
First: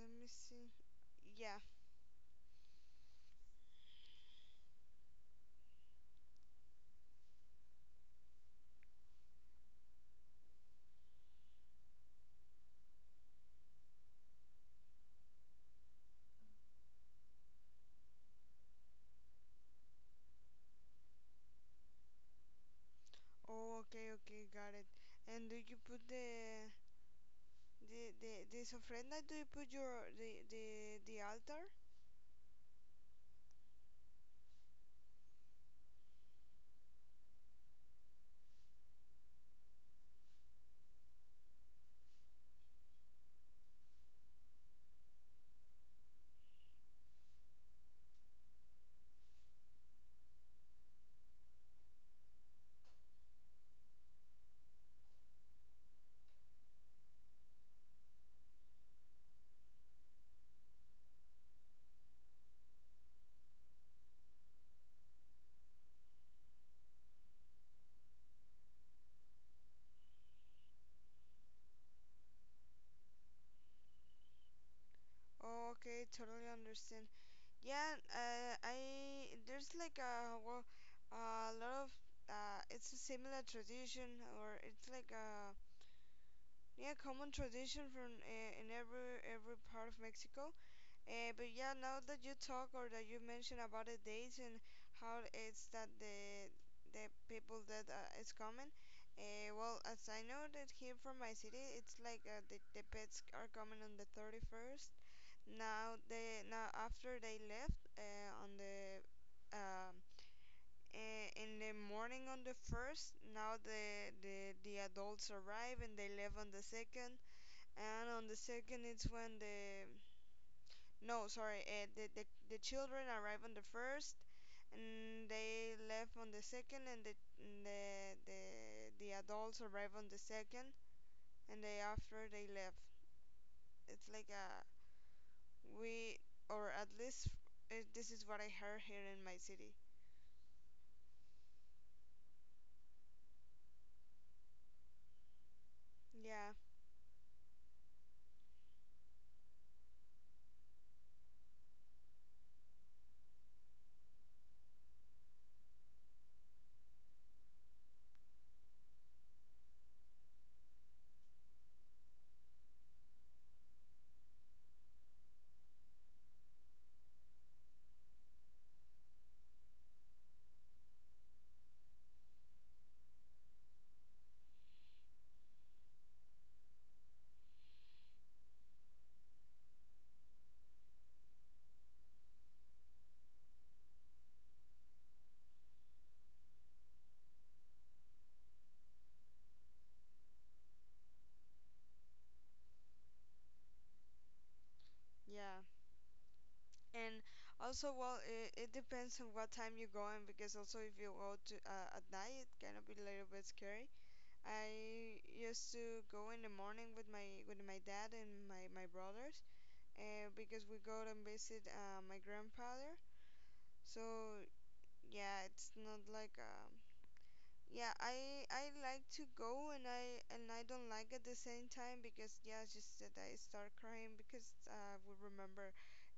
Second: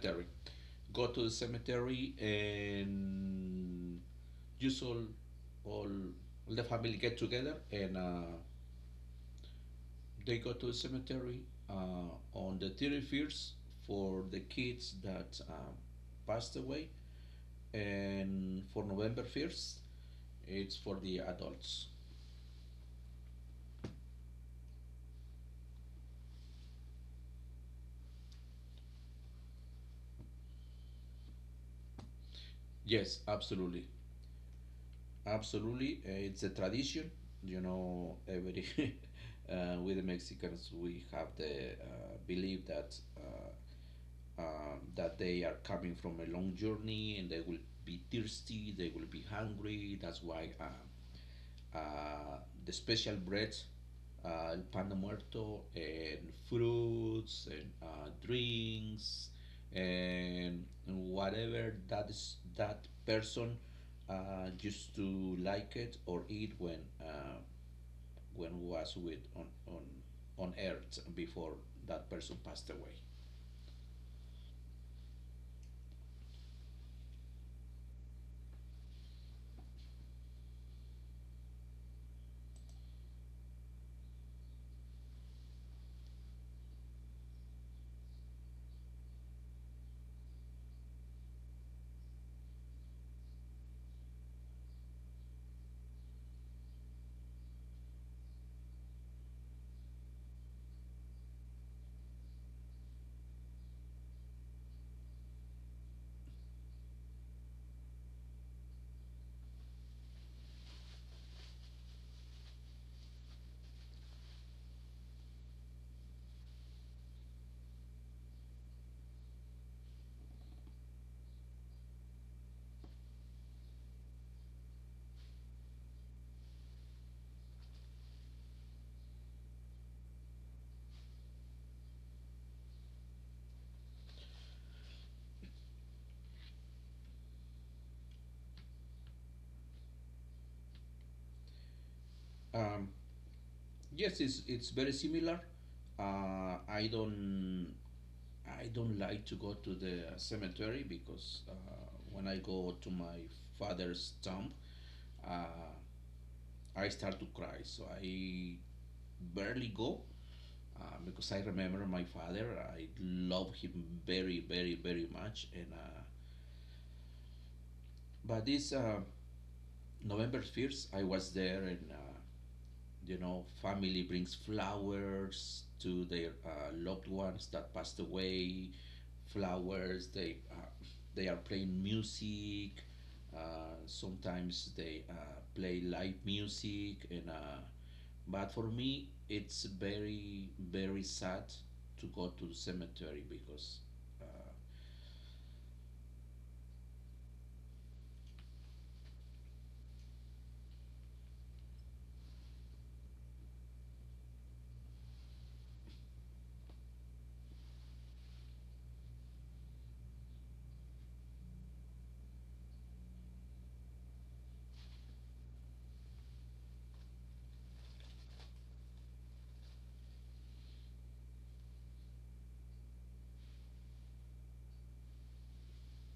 let me see.
Go to the
Yeah.
cemetery, and just all the family get together, and they go to the cemetery uh, on the 31st for the kids that passed away, and for November 1st it's for the adults.
Oh, okay, okay, got it. And do you put the the ofrenda? Do you put your the altar?
Yes, absolutely. Absolutely, it's a tradition. You know, every with the Mexicans, we have the belief that that they are coming from a long journey and they will be thirsty, they will be hungry. That's why uh, the special breads, el pan de muerto, and fruits and drinks, and whatever that is that person used to like it or eat when was with on on earth before that person passed away.
Oh, okay, totally understand. Yeah, I there's like a lot of it's a similar tradition, or it's like a, yeah, common tradition from in every part of Mexico. But yeah, now that you talk or that you mention about the dates and how it's that the people that is common. Well, as I know that here from my city, it's like the pets are coming on the 31st. Now they, now after they left on the um, in the morning on the first. Now the adults arrive and they left on the second. And on the second, it's when the, no, sorry, the children arrive on the first. And they left on the second, and the the, the adults arrive on the second, and they after they left. It's like a, we, or at least this is what I heard here in my city.
Um, yes, it's very similar.
Yeah,
Uh, I don't I don't like to go to the cemetery because when I go to my father's tomb, uh, I start to cry. So I barely go because I remember my father. I love him very, very, very much. And but this November 1st, I was there, and you know, family brings flowers to their loved ones that passed away. Flowers. They are playing music. Sometimes they play live music, and but for me, it's very very sad to go to the cemetery because uh,
yeah. And also, well, it depends on what time you're going, because also if you go to at night, it can be a little bit scary. I used to go in the morning with my dad and my brothers, because we go and visit my grandfather. So yeah, it's not like yeah, I like to go and I don't like at the same time because yeah, it's just that I start crying because we remember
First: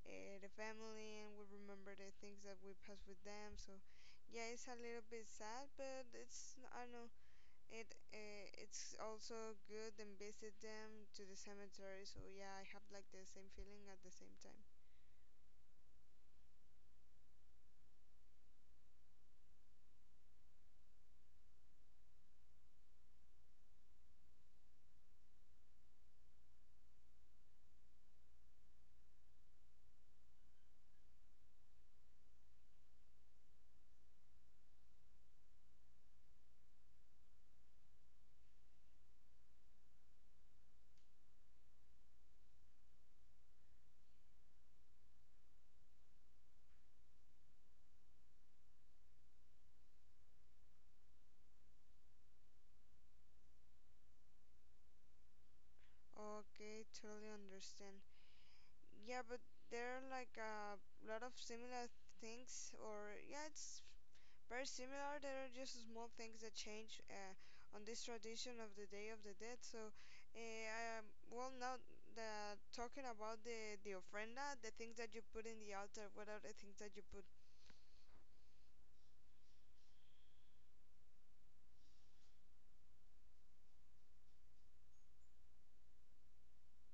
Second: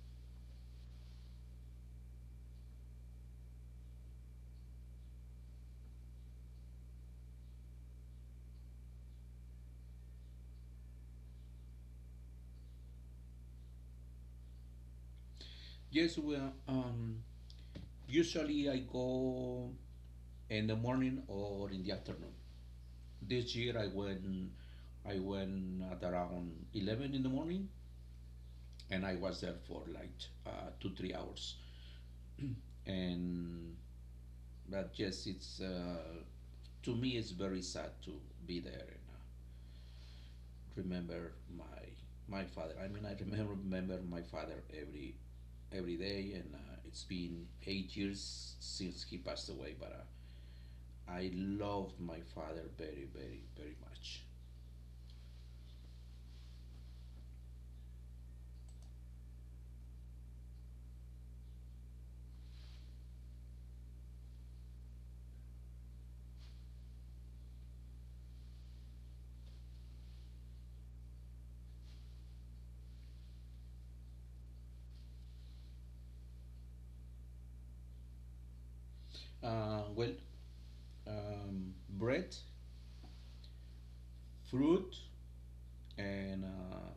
the family and we remember the things that we passed with them. So yeah, it's a little bit sad, but it's, I don't know, it's also good and visit them to the cemetery. So yeah, I have like the same feeling at the same time.
yes, well, usually I go in the morning or in the afternoon. This year I went at around 11 in the morning, and I was there for like 2 3 hours, and but yes, it's to me it's very sad to be there and remember my my father. I mean, I remember my father every day, and it's been 8 years since he passed away. But I loved my father very very very much.
Okay, totally understand. Yeah, but there are like a lot of similar things, or yeah, it's very similar. There are just small things that change on this tradition of the Day of the Dead. So, well, now the talking about the ofrenda, the things that you put in the altar, what are the things that you put?
Well, bread, fruit, and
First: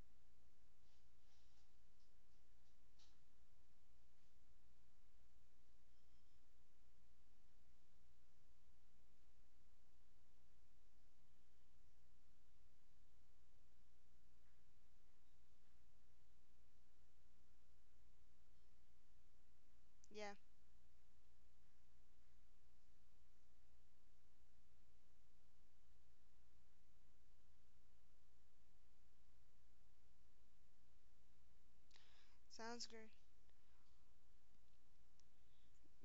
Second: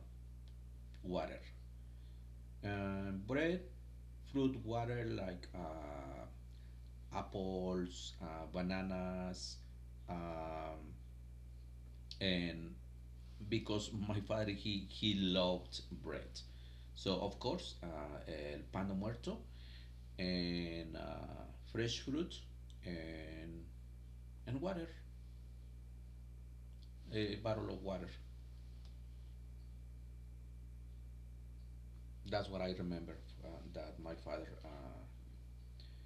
water. Bread, fruit, water like apples, bananas, um, and because my father he loved bread, so of course el pan de muerto
Yeah,
and fresh fruit and and water, a bottle of water. That's what I
sounds good.
remember uh, that my father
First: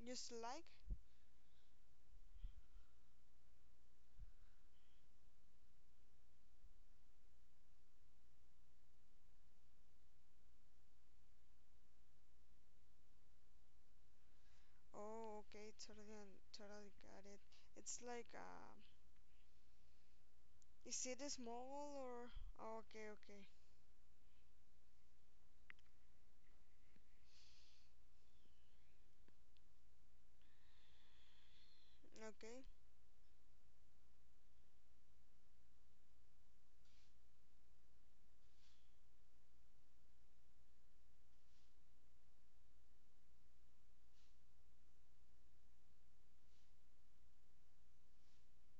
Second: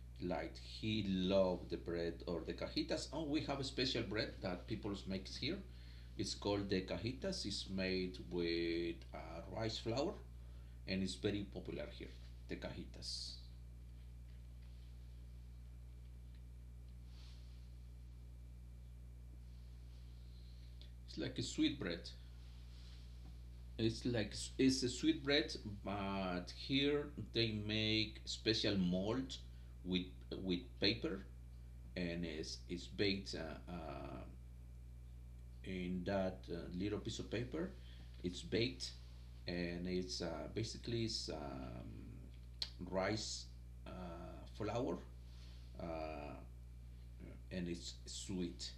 Just
like
like?
he loved the bread or the cajitas, and we have a special bread that people makes here. It's called the cajitas. It's made with rice flour, and it's very popular here, the cajitas.
Oh, okay, totally, totally got it. It's like, is it
It's like a sweet
small
bread.
or? Oh, okay, okay,
It's a sweet bread, but here they make special mold with with paper, and it's,
okay,
it's baked in that little piece of paper. It's baked, and it's basically it's rice flour, uh, and it's sweet.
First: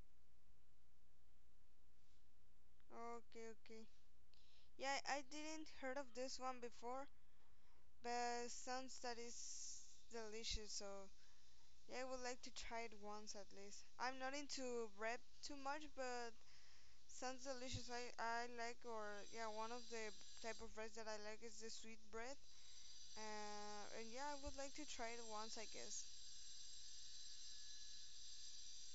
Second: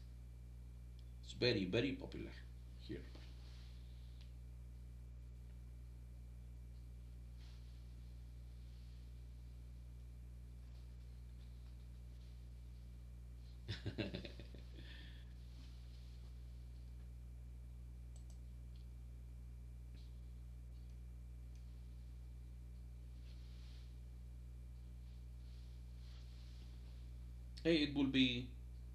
It's very very popular here.
okay, okay. Yeah, I didn't heard of this one before, but sounds that is delicious. So yeah, I would like to try it once at least. I'm not into bread too much, but sounds delicious. I like, or yeah, one of the type of breads that I like is the sweet bread. And yeah, I would like to try it once, I guess.
Hey, it will be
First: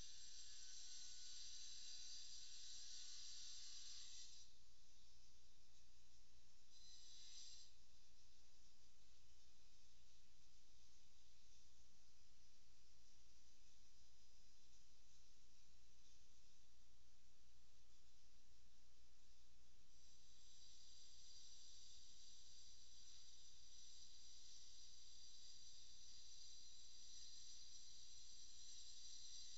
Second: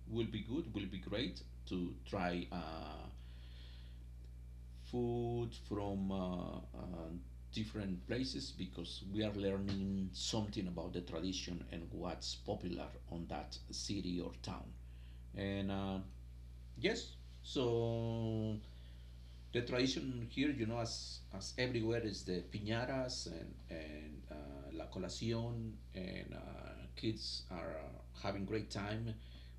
good. Will be great to try food from different places because we are learning something about the tradition and what's popular on that city or town. And yes, so the tradition here, you know, as everywhere, is the piñatas and la colación, and kids are having great time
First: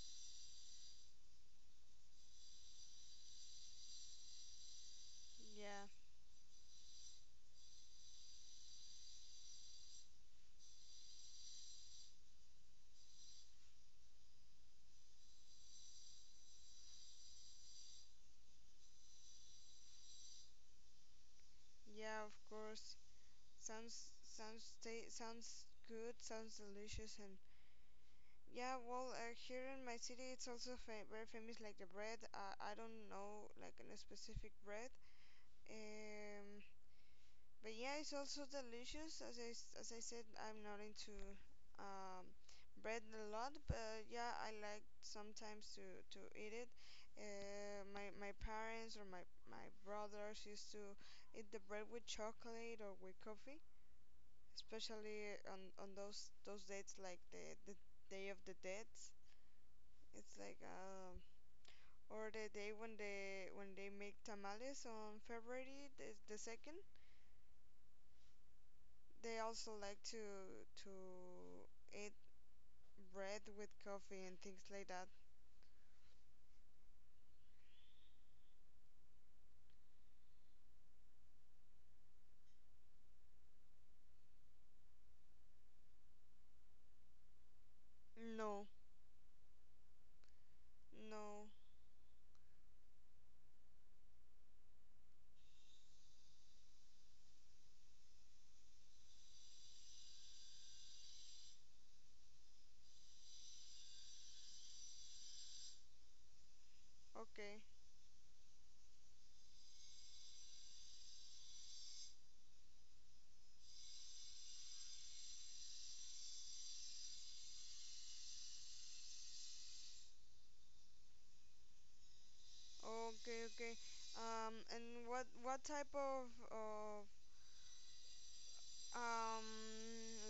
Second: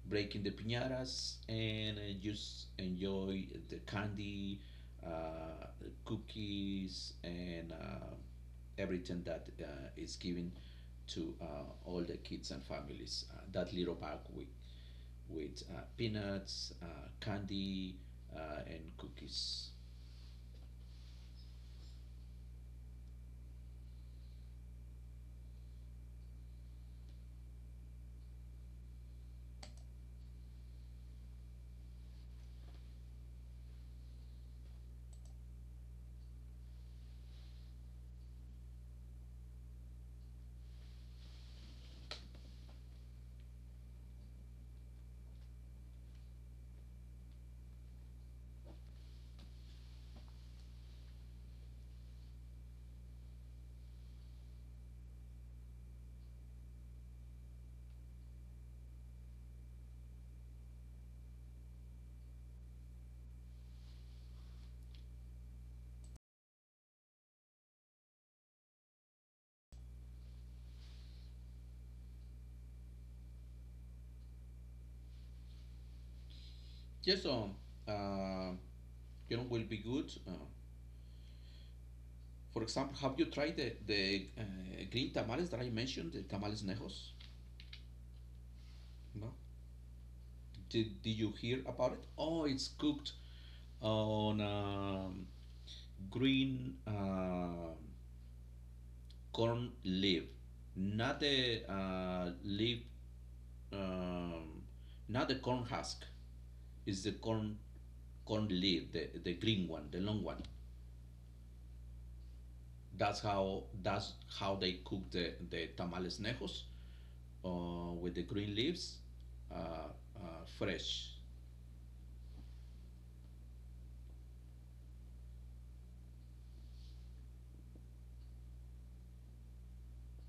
breaking the piñatas and just enjoy the candy, uh,
Yeah,
cookies, and everything that is given to all the kids and families. That little bag with peanuts, candy, and cookies.
yeah, of course. Sounds sounds ta sounds good, sounds delicious, and yeah, well, here in my city, it's also very famous, like the bread. I don't know, like a specific bread. Um, but yeah, it's also delicious. As as I said, I'm not into um, bread a lot, but yeah, I like sometimes to eat it. My parents or my brothers used to eat the bread with chocolate or with coffee, especially on those dates like the Day of the Dead. It's like or the day when they make tamales on February the second, they also like to eat bread with coffee and things like that.
Yes, uh, you know, will be good. For example, have you tried the green tamales that I mentioned, the tamales nejos?
No,
No? Did you
no.
hear about it? Oh, it's cooked on green corn leaf, um, not the corn husk. It's the corn
Okay,
corn leaf, the green one, the long one. That's how they cook the tamales nejos with the green leaves, fresh.
okay, okay. And what type of um,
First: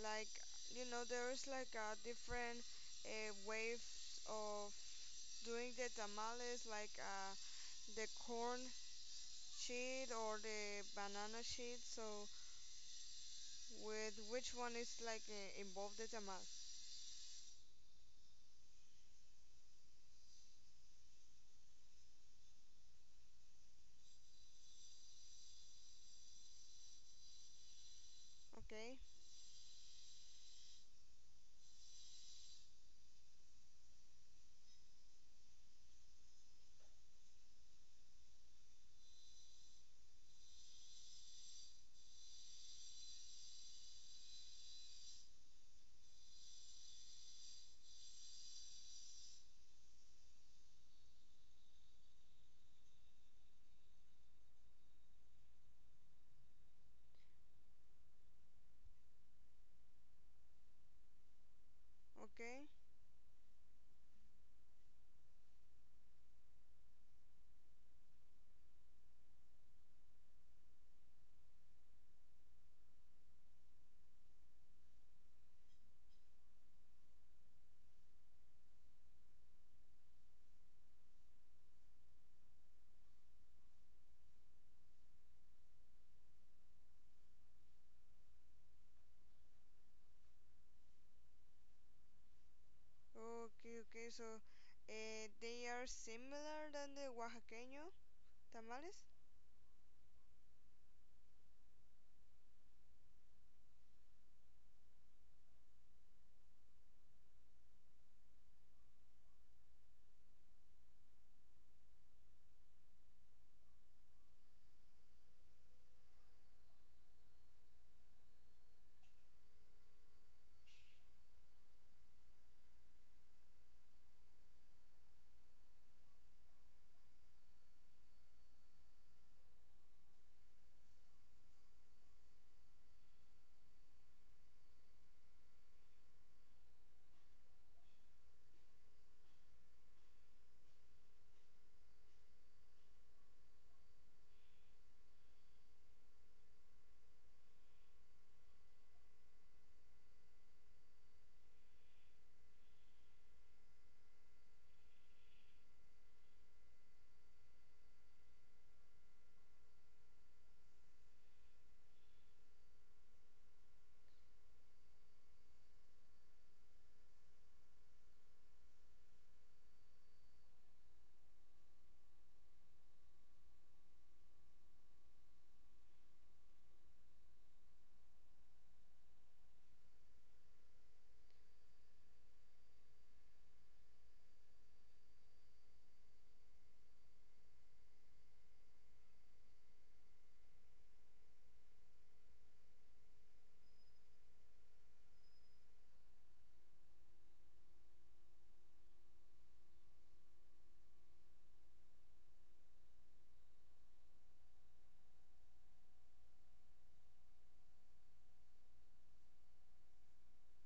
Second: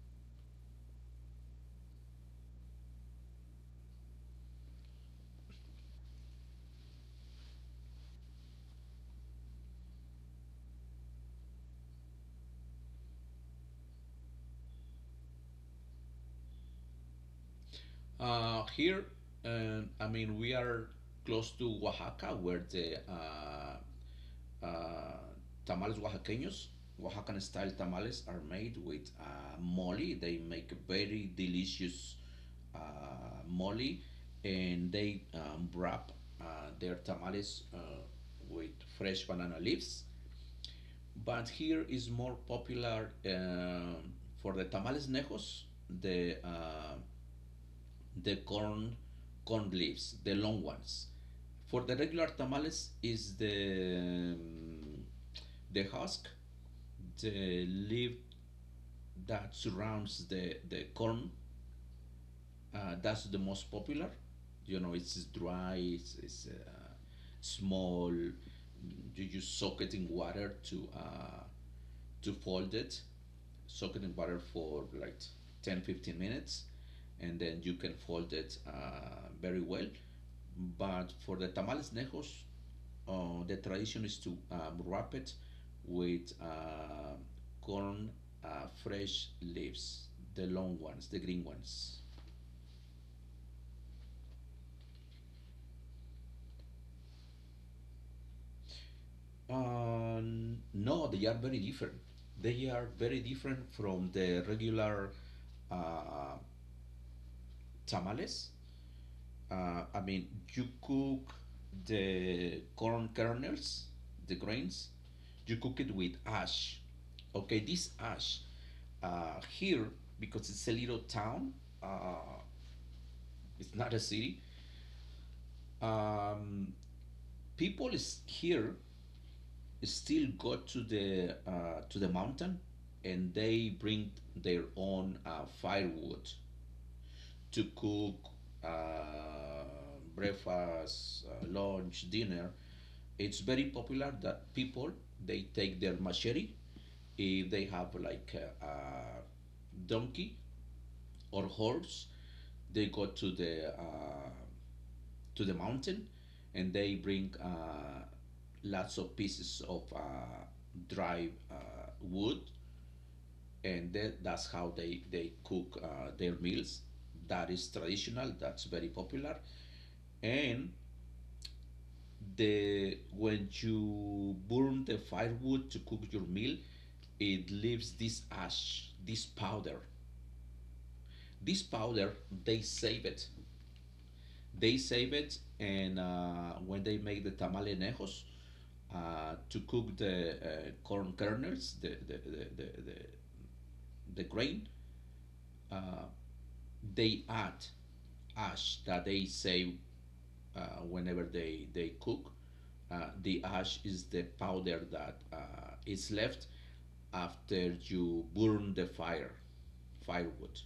like, you know, there is like a different waves of doing the tamales like the corn shade or the banana shade. So with which one is like involved the tamal?
Here, I mean, we are close to Oaxaca, where the tamales oaxaqueños, Oaxacan style tamales, are made
Okay,
with mole. They make very delicious uh, mole, and they wrap uh, their tamales with fresh banana leaves. But here is more popular for the tamales nejos, the uh, the corn leaves, the long ones. For the regular tamales is the husk, the leaf that surrounds the corn
okay,
that's the most popular. You know, it's dry, it's small. You just soak it in water to fold it. Soak it in water for like 10-15 minutes, and then you can fold it very well. But for the tamales nejos, the tradition is to wrap it with corn fresh leaves, the long ones, the green ones.
okay, okay. So they are similar than the oaxaqueño tamales?
Uh, no, they are very different. They are very different from the regular uh, tamales. I mean, you cook the corn kernels, the grains, you cook it with ash. Okay, this ash here, because it's a little town, uh, it's not a city, um, people is here still go to the mountain, and they bring their own firewood to cook uh, breakfast, lunch, dinner. It's very popular that people they take their machete. If they have like a donkey or horse, they go to the mountain, and they bring lots of pieces of dry wood, and that's how they cook their meals. That is traditional, that's very popular. And the when you burn the firewood to cook your meal, it leaves this ash, this powder. this powder they save it. They save it, and when they make the tamalenejos, to cook the corn kernels, the, the the grain, they add ash that they save whenever they cook. The ash is the powder that is left after you burn the firewood,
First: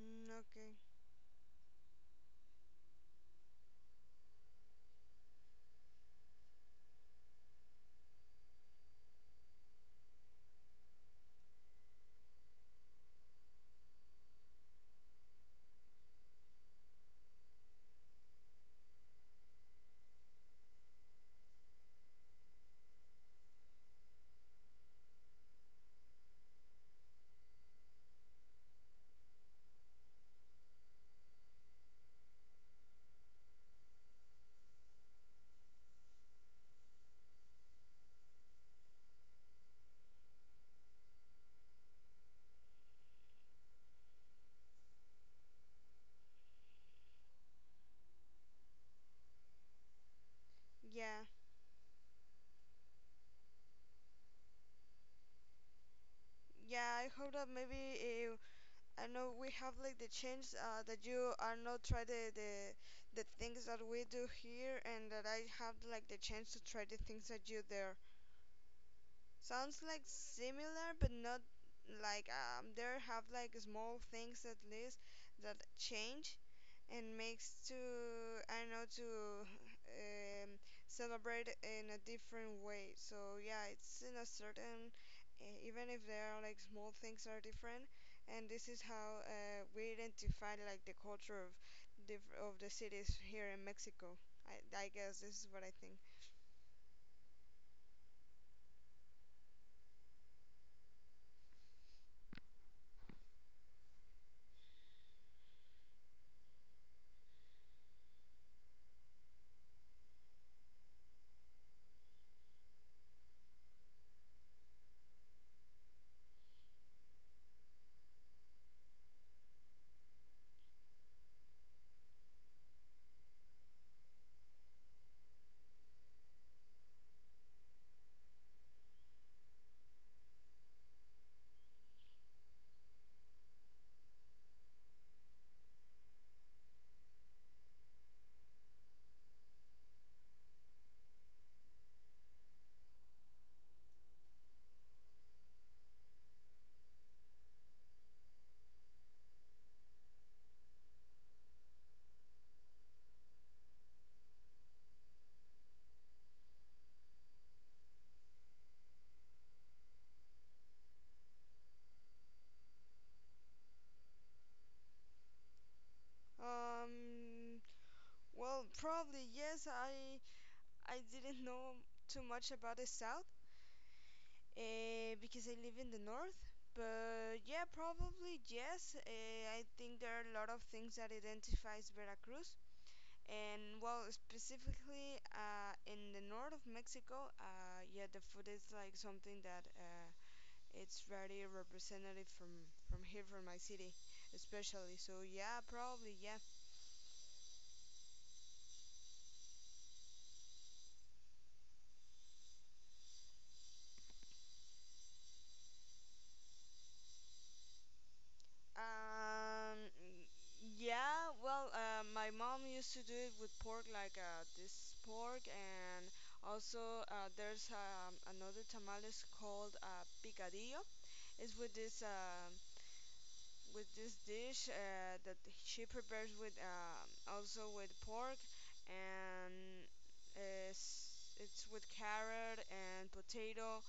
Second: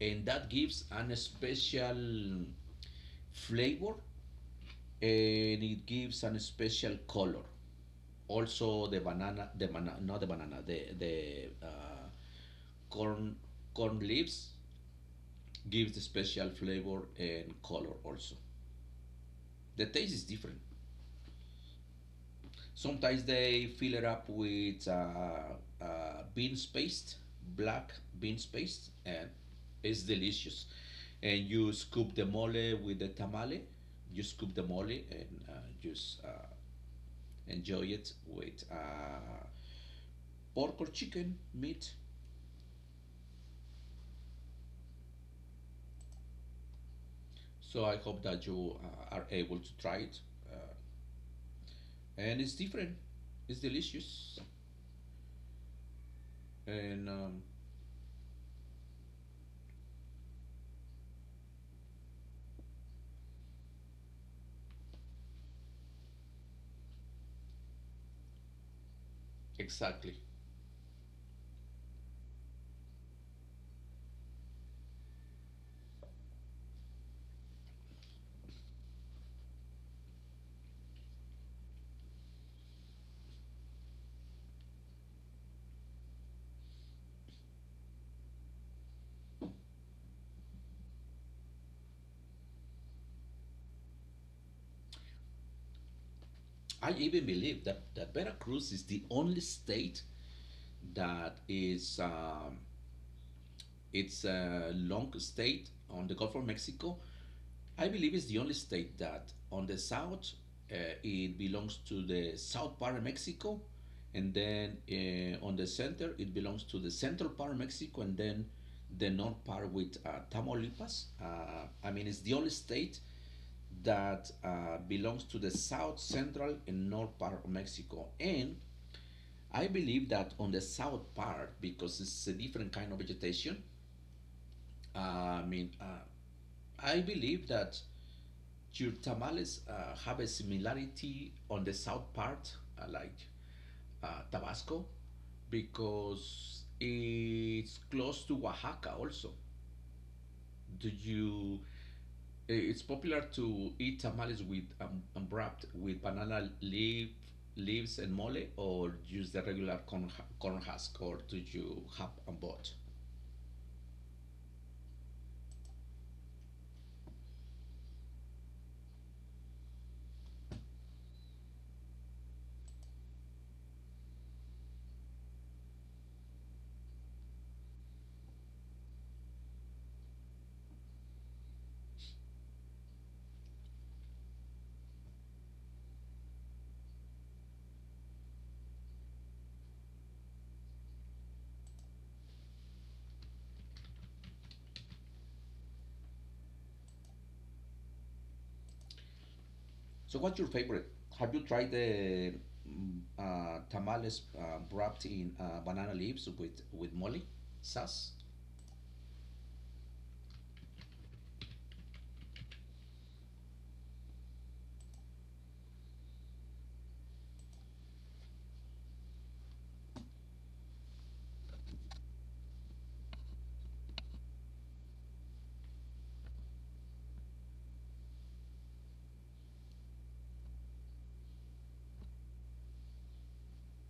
and that
okay.
gives an special flavor, and it gives an special color. Also, the banana, not the banana, the corn leaves gives the special flavor and color. Also, the taste is different. Sometimes they fill it up with beans paste, black beans paste, and it's delicious. And you scoop the mole with the tamale. You scoop the mole and just enjoy it with pork or chicken meat. So I hope that you are able to try it. Uh,
Yeah,
and it's different, it's delicious.
yeah,
And
I hope that maybe I know we have like the change, that you are not try the things that we do here and that I have like the chance to try the things that you there. Sounds like
Exactly.
similar but not, like, there have like small things at least that change and makes to, I don't know, to um, celebrate in a different way. So yeah, it's in a certain, even if there are like small things are different, and this is how we identify like the culture of diff of the cities here in Mexico. I guess this is what I think.
I even believe that Veracruz is the only state that is it's a long state on the Gulf of Mexico. I believe it's the only state that on the south uh, it belongs to the south part of Mexico, and then on the center it belongs to the central part of Mexico, and then the north part with Tamaulipas. I mean, it's the only state that belongs to the south, central, and north part of Mexico. And I believe that on the south part, because it's a different kind of vegetation, I mean, I believe that your tamales have a similarity on the south part, like Tabasco, because it's close to Oaxaca also. Do you? It's popular to eat tamales with wrapped with banana leaf leaves and mole, or use the regular corn, corn husk, or do you have both?
Um, well, probably yes. I didn't know too much about the south because I live in the north. But yeah, probably yes. I think there are a lot of things that identifies Veracruz, and well, specifically in the north of Mexico, yeah, the food is like something that it's very representative from here from my city, especially. So yeah, probably yeah.
So what's your favorite? Have you tried the tamales wrapped in banana leaves with mole sauce?
Um, yeah, well, my mom used to do it with pork, like this pork, and also there's another tamales called picadillo. It's with this dish that she prepares with also with pork, and it's with carrot and potato,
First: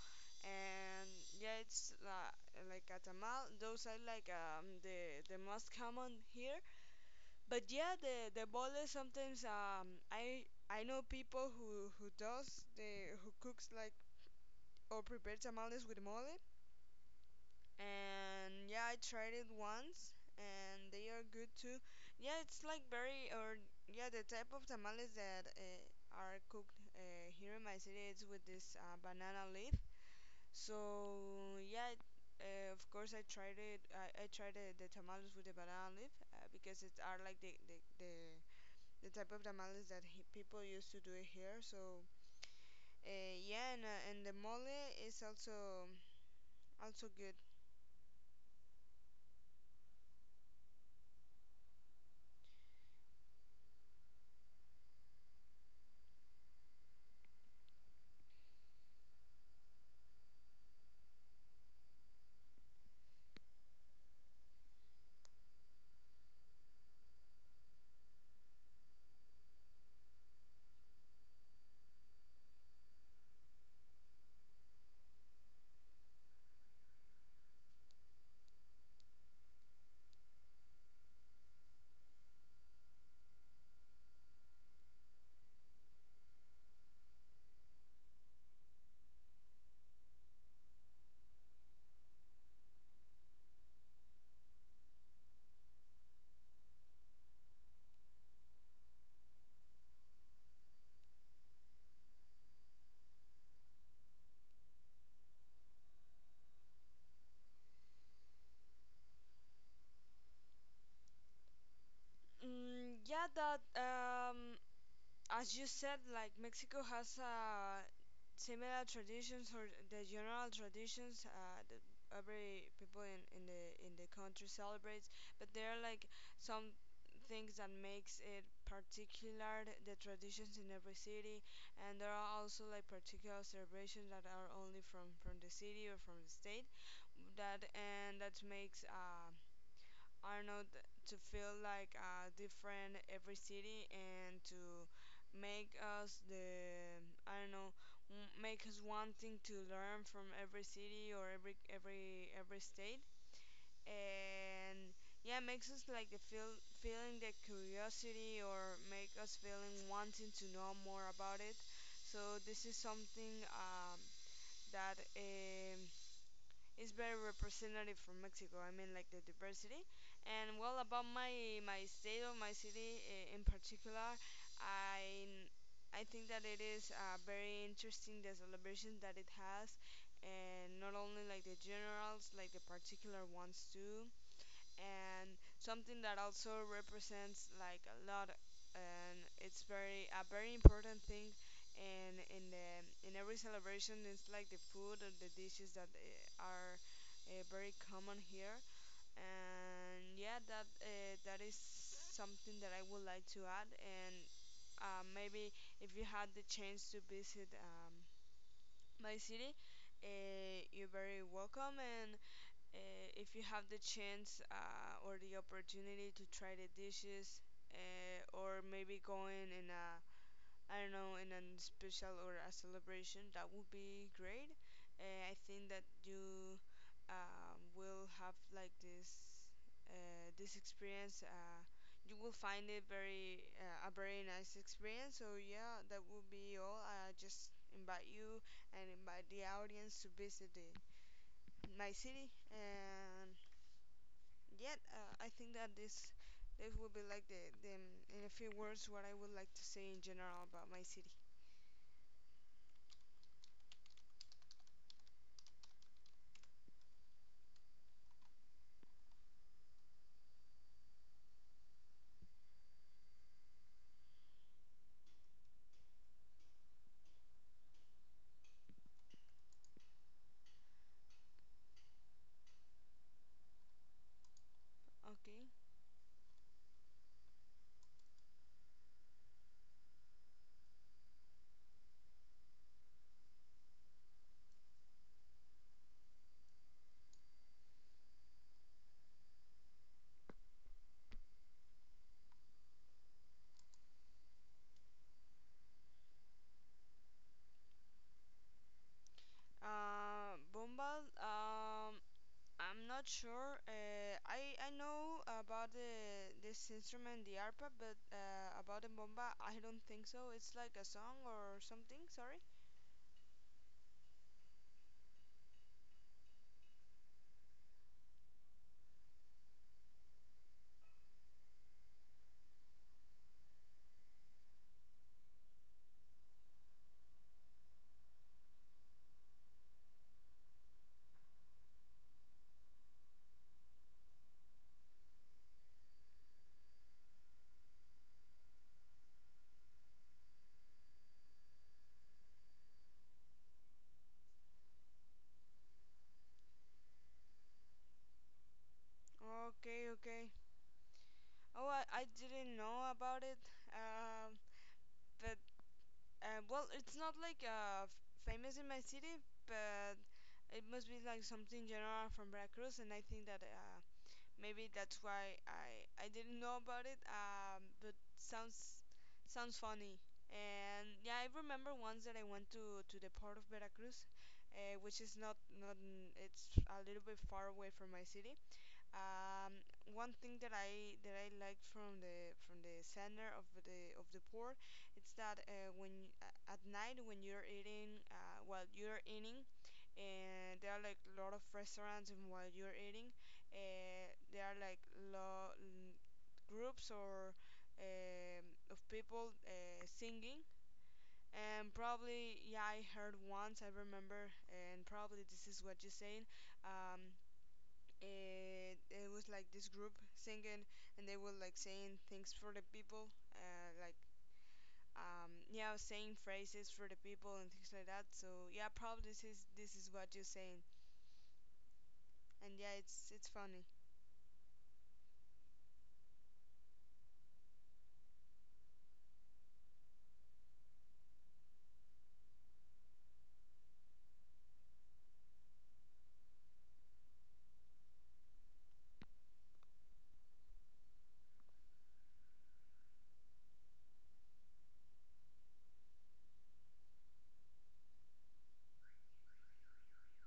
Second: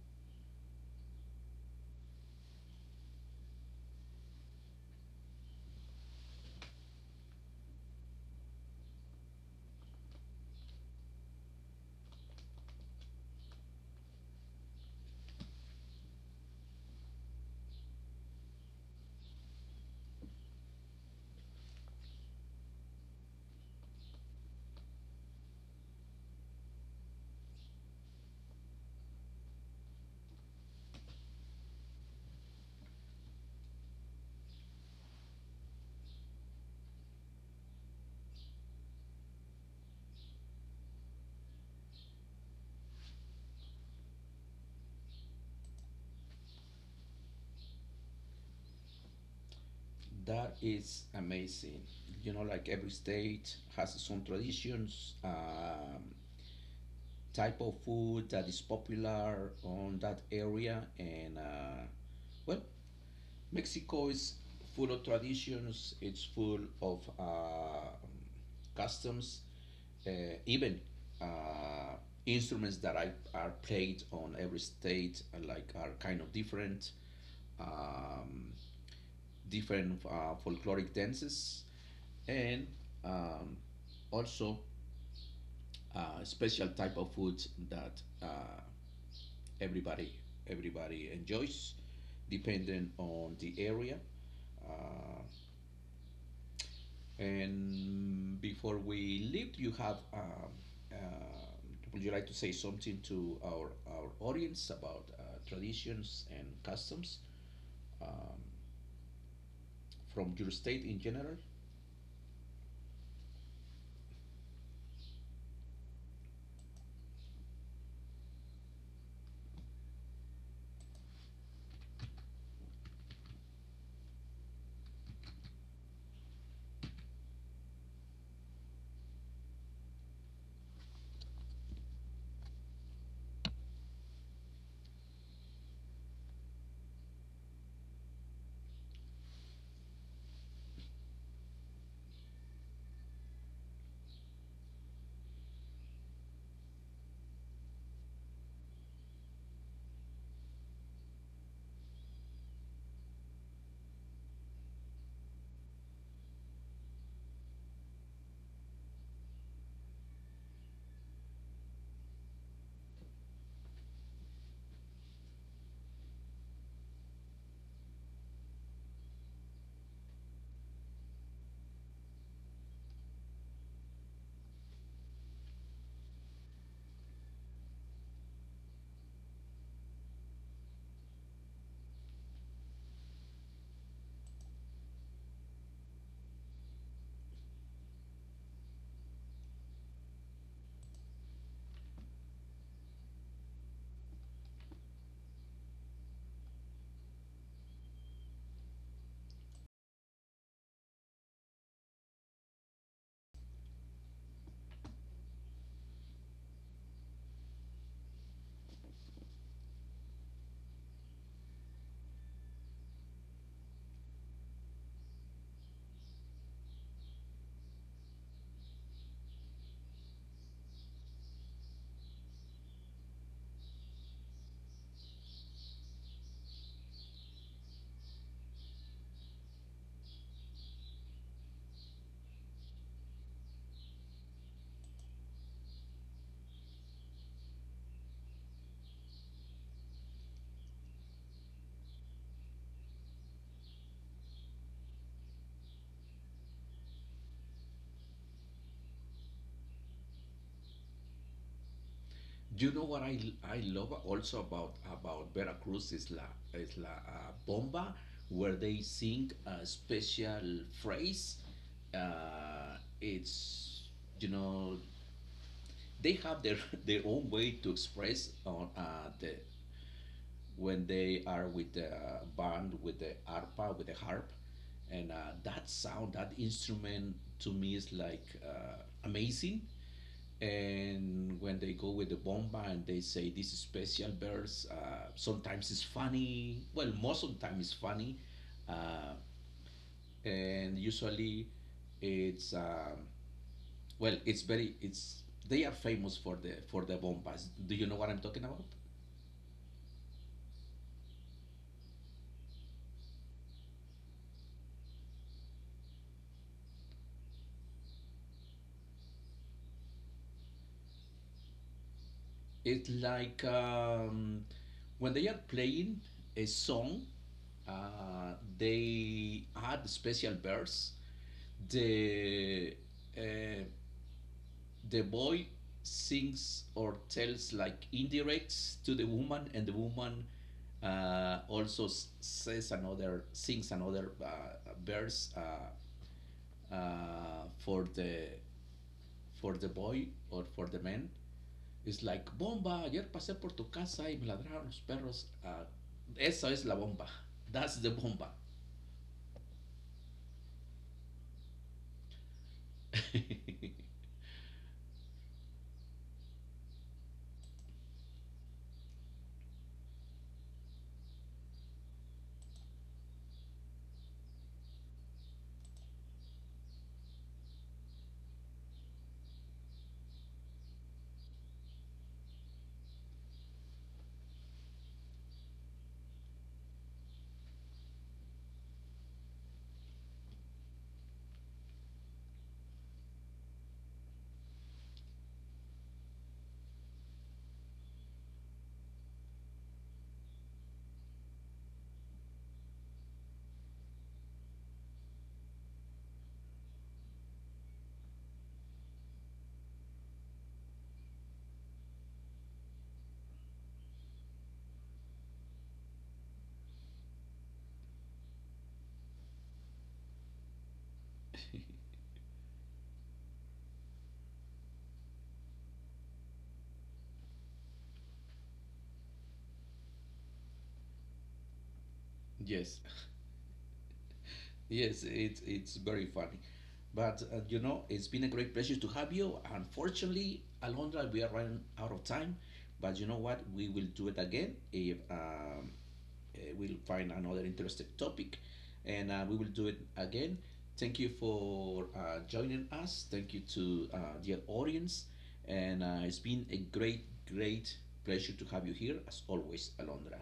and yeah, it's like a tamal. Those are like, the most common here. But yeah, the boles sometimes, I know people who does the who cooks like or prepares tamales with mole, and yeah, I tried it once, and they are good too. Yeah, it's like very or yeah, the type of tamales that are cooked here in my city, it's with this banana leaf. So yeah, of course I tried it. I tried the tamales with the banana leaf because it are like the type of tamales that people used to do it here. So yeah, and the mole is also also good.
That is amazing. You know, like every state has its own traditions, type of food that is popular on that area, and well, Mexico is full of traditions. It's full of customs, uh, even uh, instruments that are played on every state, like are kind of different, um, different folkloric dances, and um, also special type of food that everybody everybody enjoys, depending on the area. Uh, And before we leave, do you have, uh, would you like to say something to our audience about traditions and customs um, from your state in general?
Mm, yeah, that as you said, like Mexico has similar traditions or the general traditions that every people in the country celebrates, but there are like some things that makes it particular the traditions in every city, and there are also like particular celebrations that are only from the city or from the state, that and that makes I don't know, to feel like different every city, and to make us the, I don't know, make us wanting to learn from every city or every state. And yeah, makes us like the feel feeling the curiosity or make us feeling wanting to know more about it. So this is something that is very representative for Mexico. I mean, like the diversity. And well, about my state or my city in particular, I I think that it is very interesting the celebration that it has, and not only like the generals, like the particular ones too, and something that also represents like a lot, and it's very a very important thing, and in every celebration, it's like the food or the dishes that are very common here. And yeah, that that is something that I would like to add. And maybe if you had the chance to visit my city, you're very welcome. And if you have the chance or the opportunity to try the dishes, or maybe going in a, I don't know, in a special or a celebration, that would be great. I think that you will have like this this experience. You will find it very a very nice experience. So yeah, that would be all. I just invite you and invite the audience to visit the, my city. And yet I think that this will be like the, in a few words, what I would like to say in general about my city.
You know what I love also about Veracruz is la bomba, where they sing a special phrase. It's You know, they have their their own way to express on the when they are with the band, with the arpa, with the harp, and
Okay.
that sound, that instrument to me is like amazing. And when they go with the bomba and they say this special verse, sometimes it's funny. Well, most of the time it's funny, uh, and usually it's well, it's very it's they are famous for the bombas. Do you know what I'm talking about?
Bombal. I'm not sure. I know about the this instrument, the arpa, but about the bomba, I don't think so. It's like a song or something. Sorry.
It's like when they are playing a song, they add special verse. The uh, the boy sings or tells like indirects to the woman, and the woman also says another sings another verse uh, for the for the boy or for the man. Es like, bomba, ayer pasé por tu casa y me ladraron los perros. Ah, esa es la bomba. That's the bomba.
Okay, okay. I didn't know about it. Um, but well, it's not like famous in my city, but it must be like something general from Veracruz, and I think that maybe that's why I didn't know about it. But sounds sounds funny. And yeah, I remember once that I went to the port of Veracruz, which is not not n- it's a little bit far away from my city. Um, one thing that I liked from the center of the pour, it's that when at night when you're eating, while you're eating, and there are like a lot of restaurants, and while you're eating, there are like groups or, um, of people singing. And probably, yeah, I heard once, I remember, and probably this is what you're saying. Um, and it was like this group singing, and they were like saying things for the people like, yeah, saying phrases for the people and things like that. So yeah, probably this is what you're saying. And yeah,
Yes,
it's funny.
yes, it's very funny. But you know, it's been a great pleasure to have you. Unfortunately, Alondra, we are running out of time. But you know what? We will do it again if we'll find another interesting topic, and we will do it again. Thank you for joining us. Thank you to dear audience. And it's been a great, great pleasure to have you here, as always, Alondra.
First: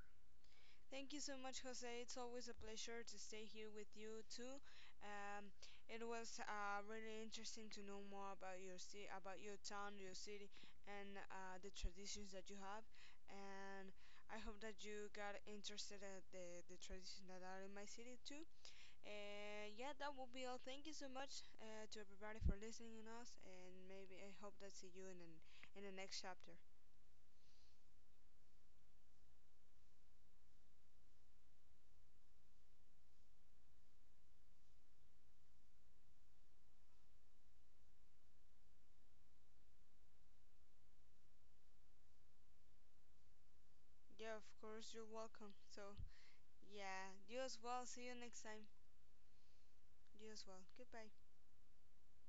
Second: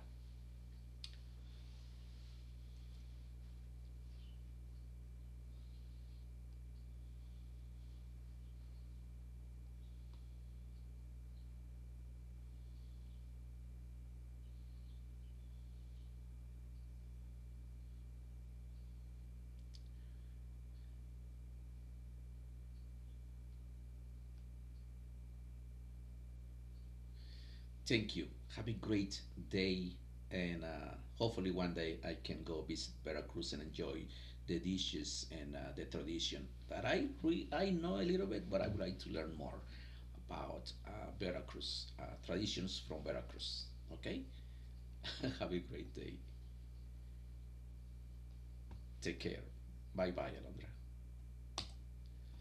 Thank you so much, Jose. It's always a pleasure to stay here with you too. Um, it was really interesting to know more about your city, about your town, your city, and the traditions that you have. And I hope that you got interested at the traditions that are in my city too. And yeah, that will be all. Thank you so much to everybody for listening to us. And maybe I hope that see you in an, in the next chapter.
Thank you. Have a great day, and hopefully one day I can go visit Veracruz and enjoy the dishes and the tradition that I I know a little bit, but I would like to learn more about Veracruz traditions from Veracruz. Okay,
Yeah, of course, you're
have
welcome.
a great
So,
day.
yeah, you as well. See you next time.
Take care. Bye bye,
You as well.
Alondra.
Goodbye.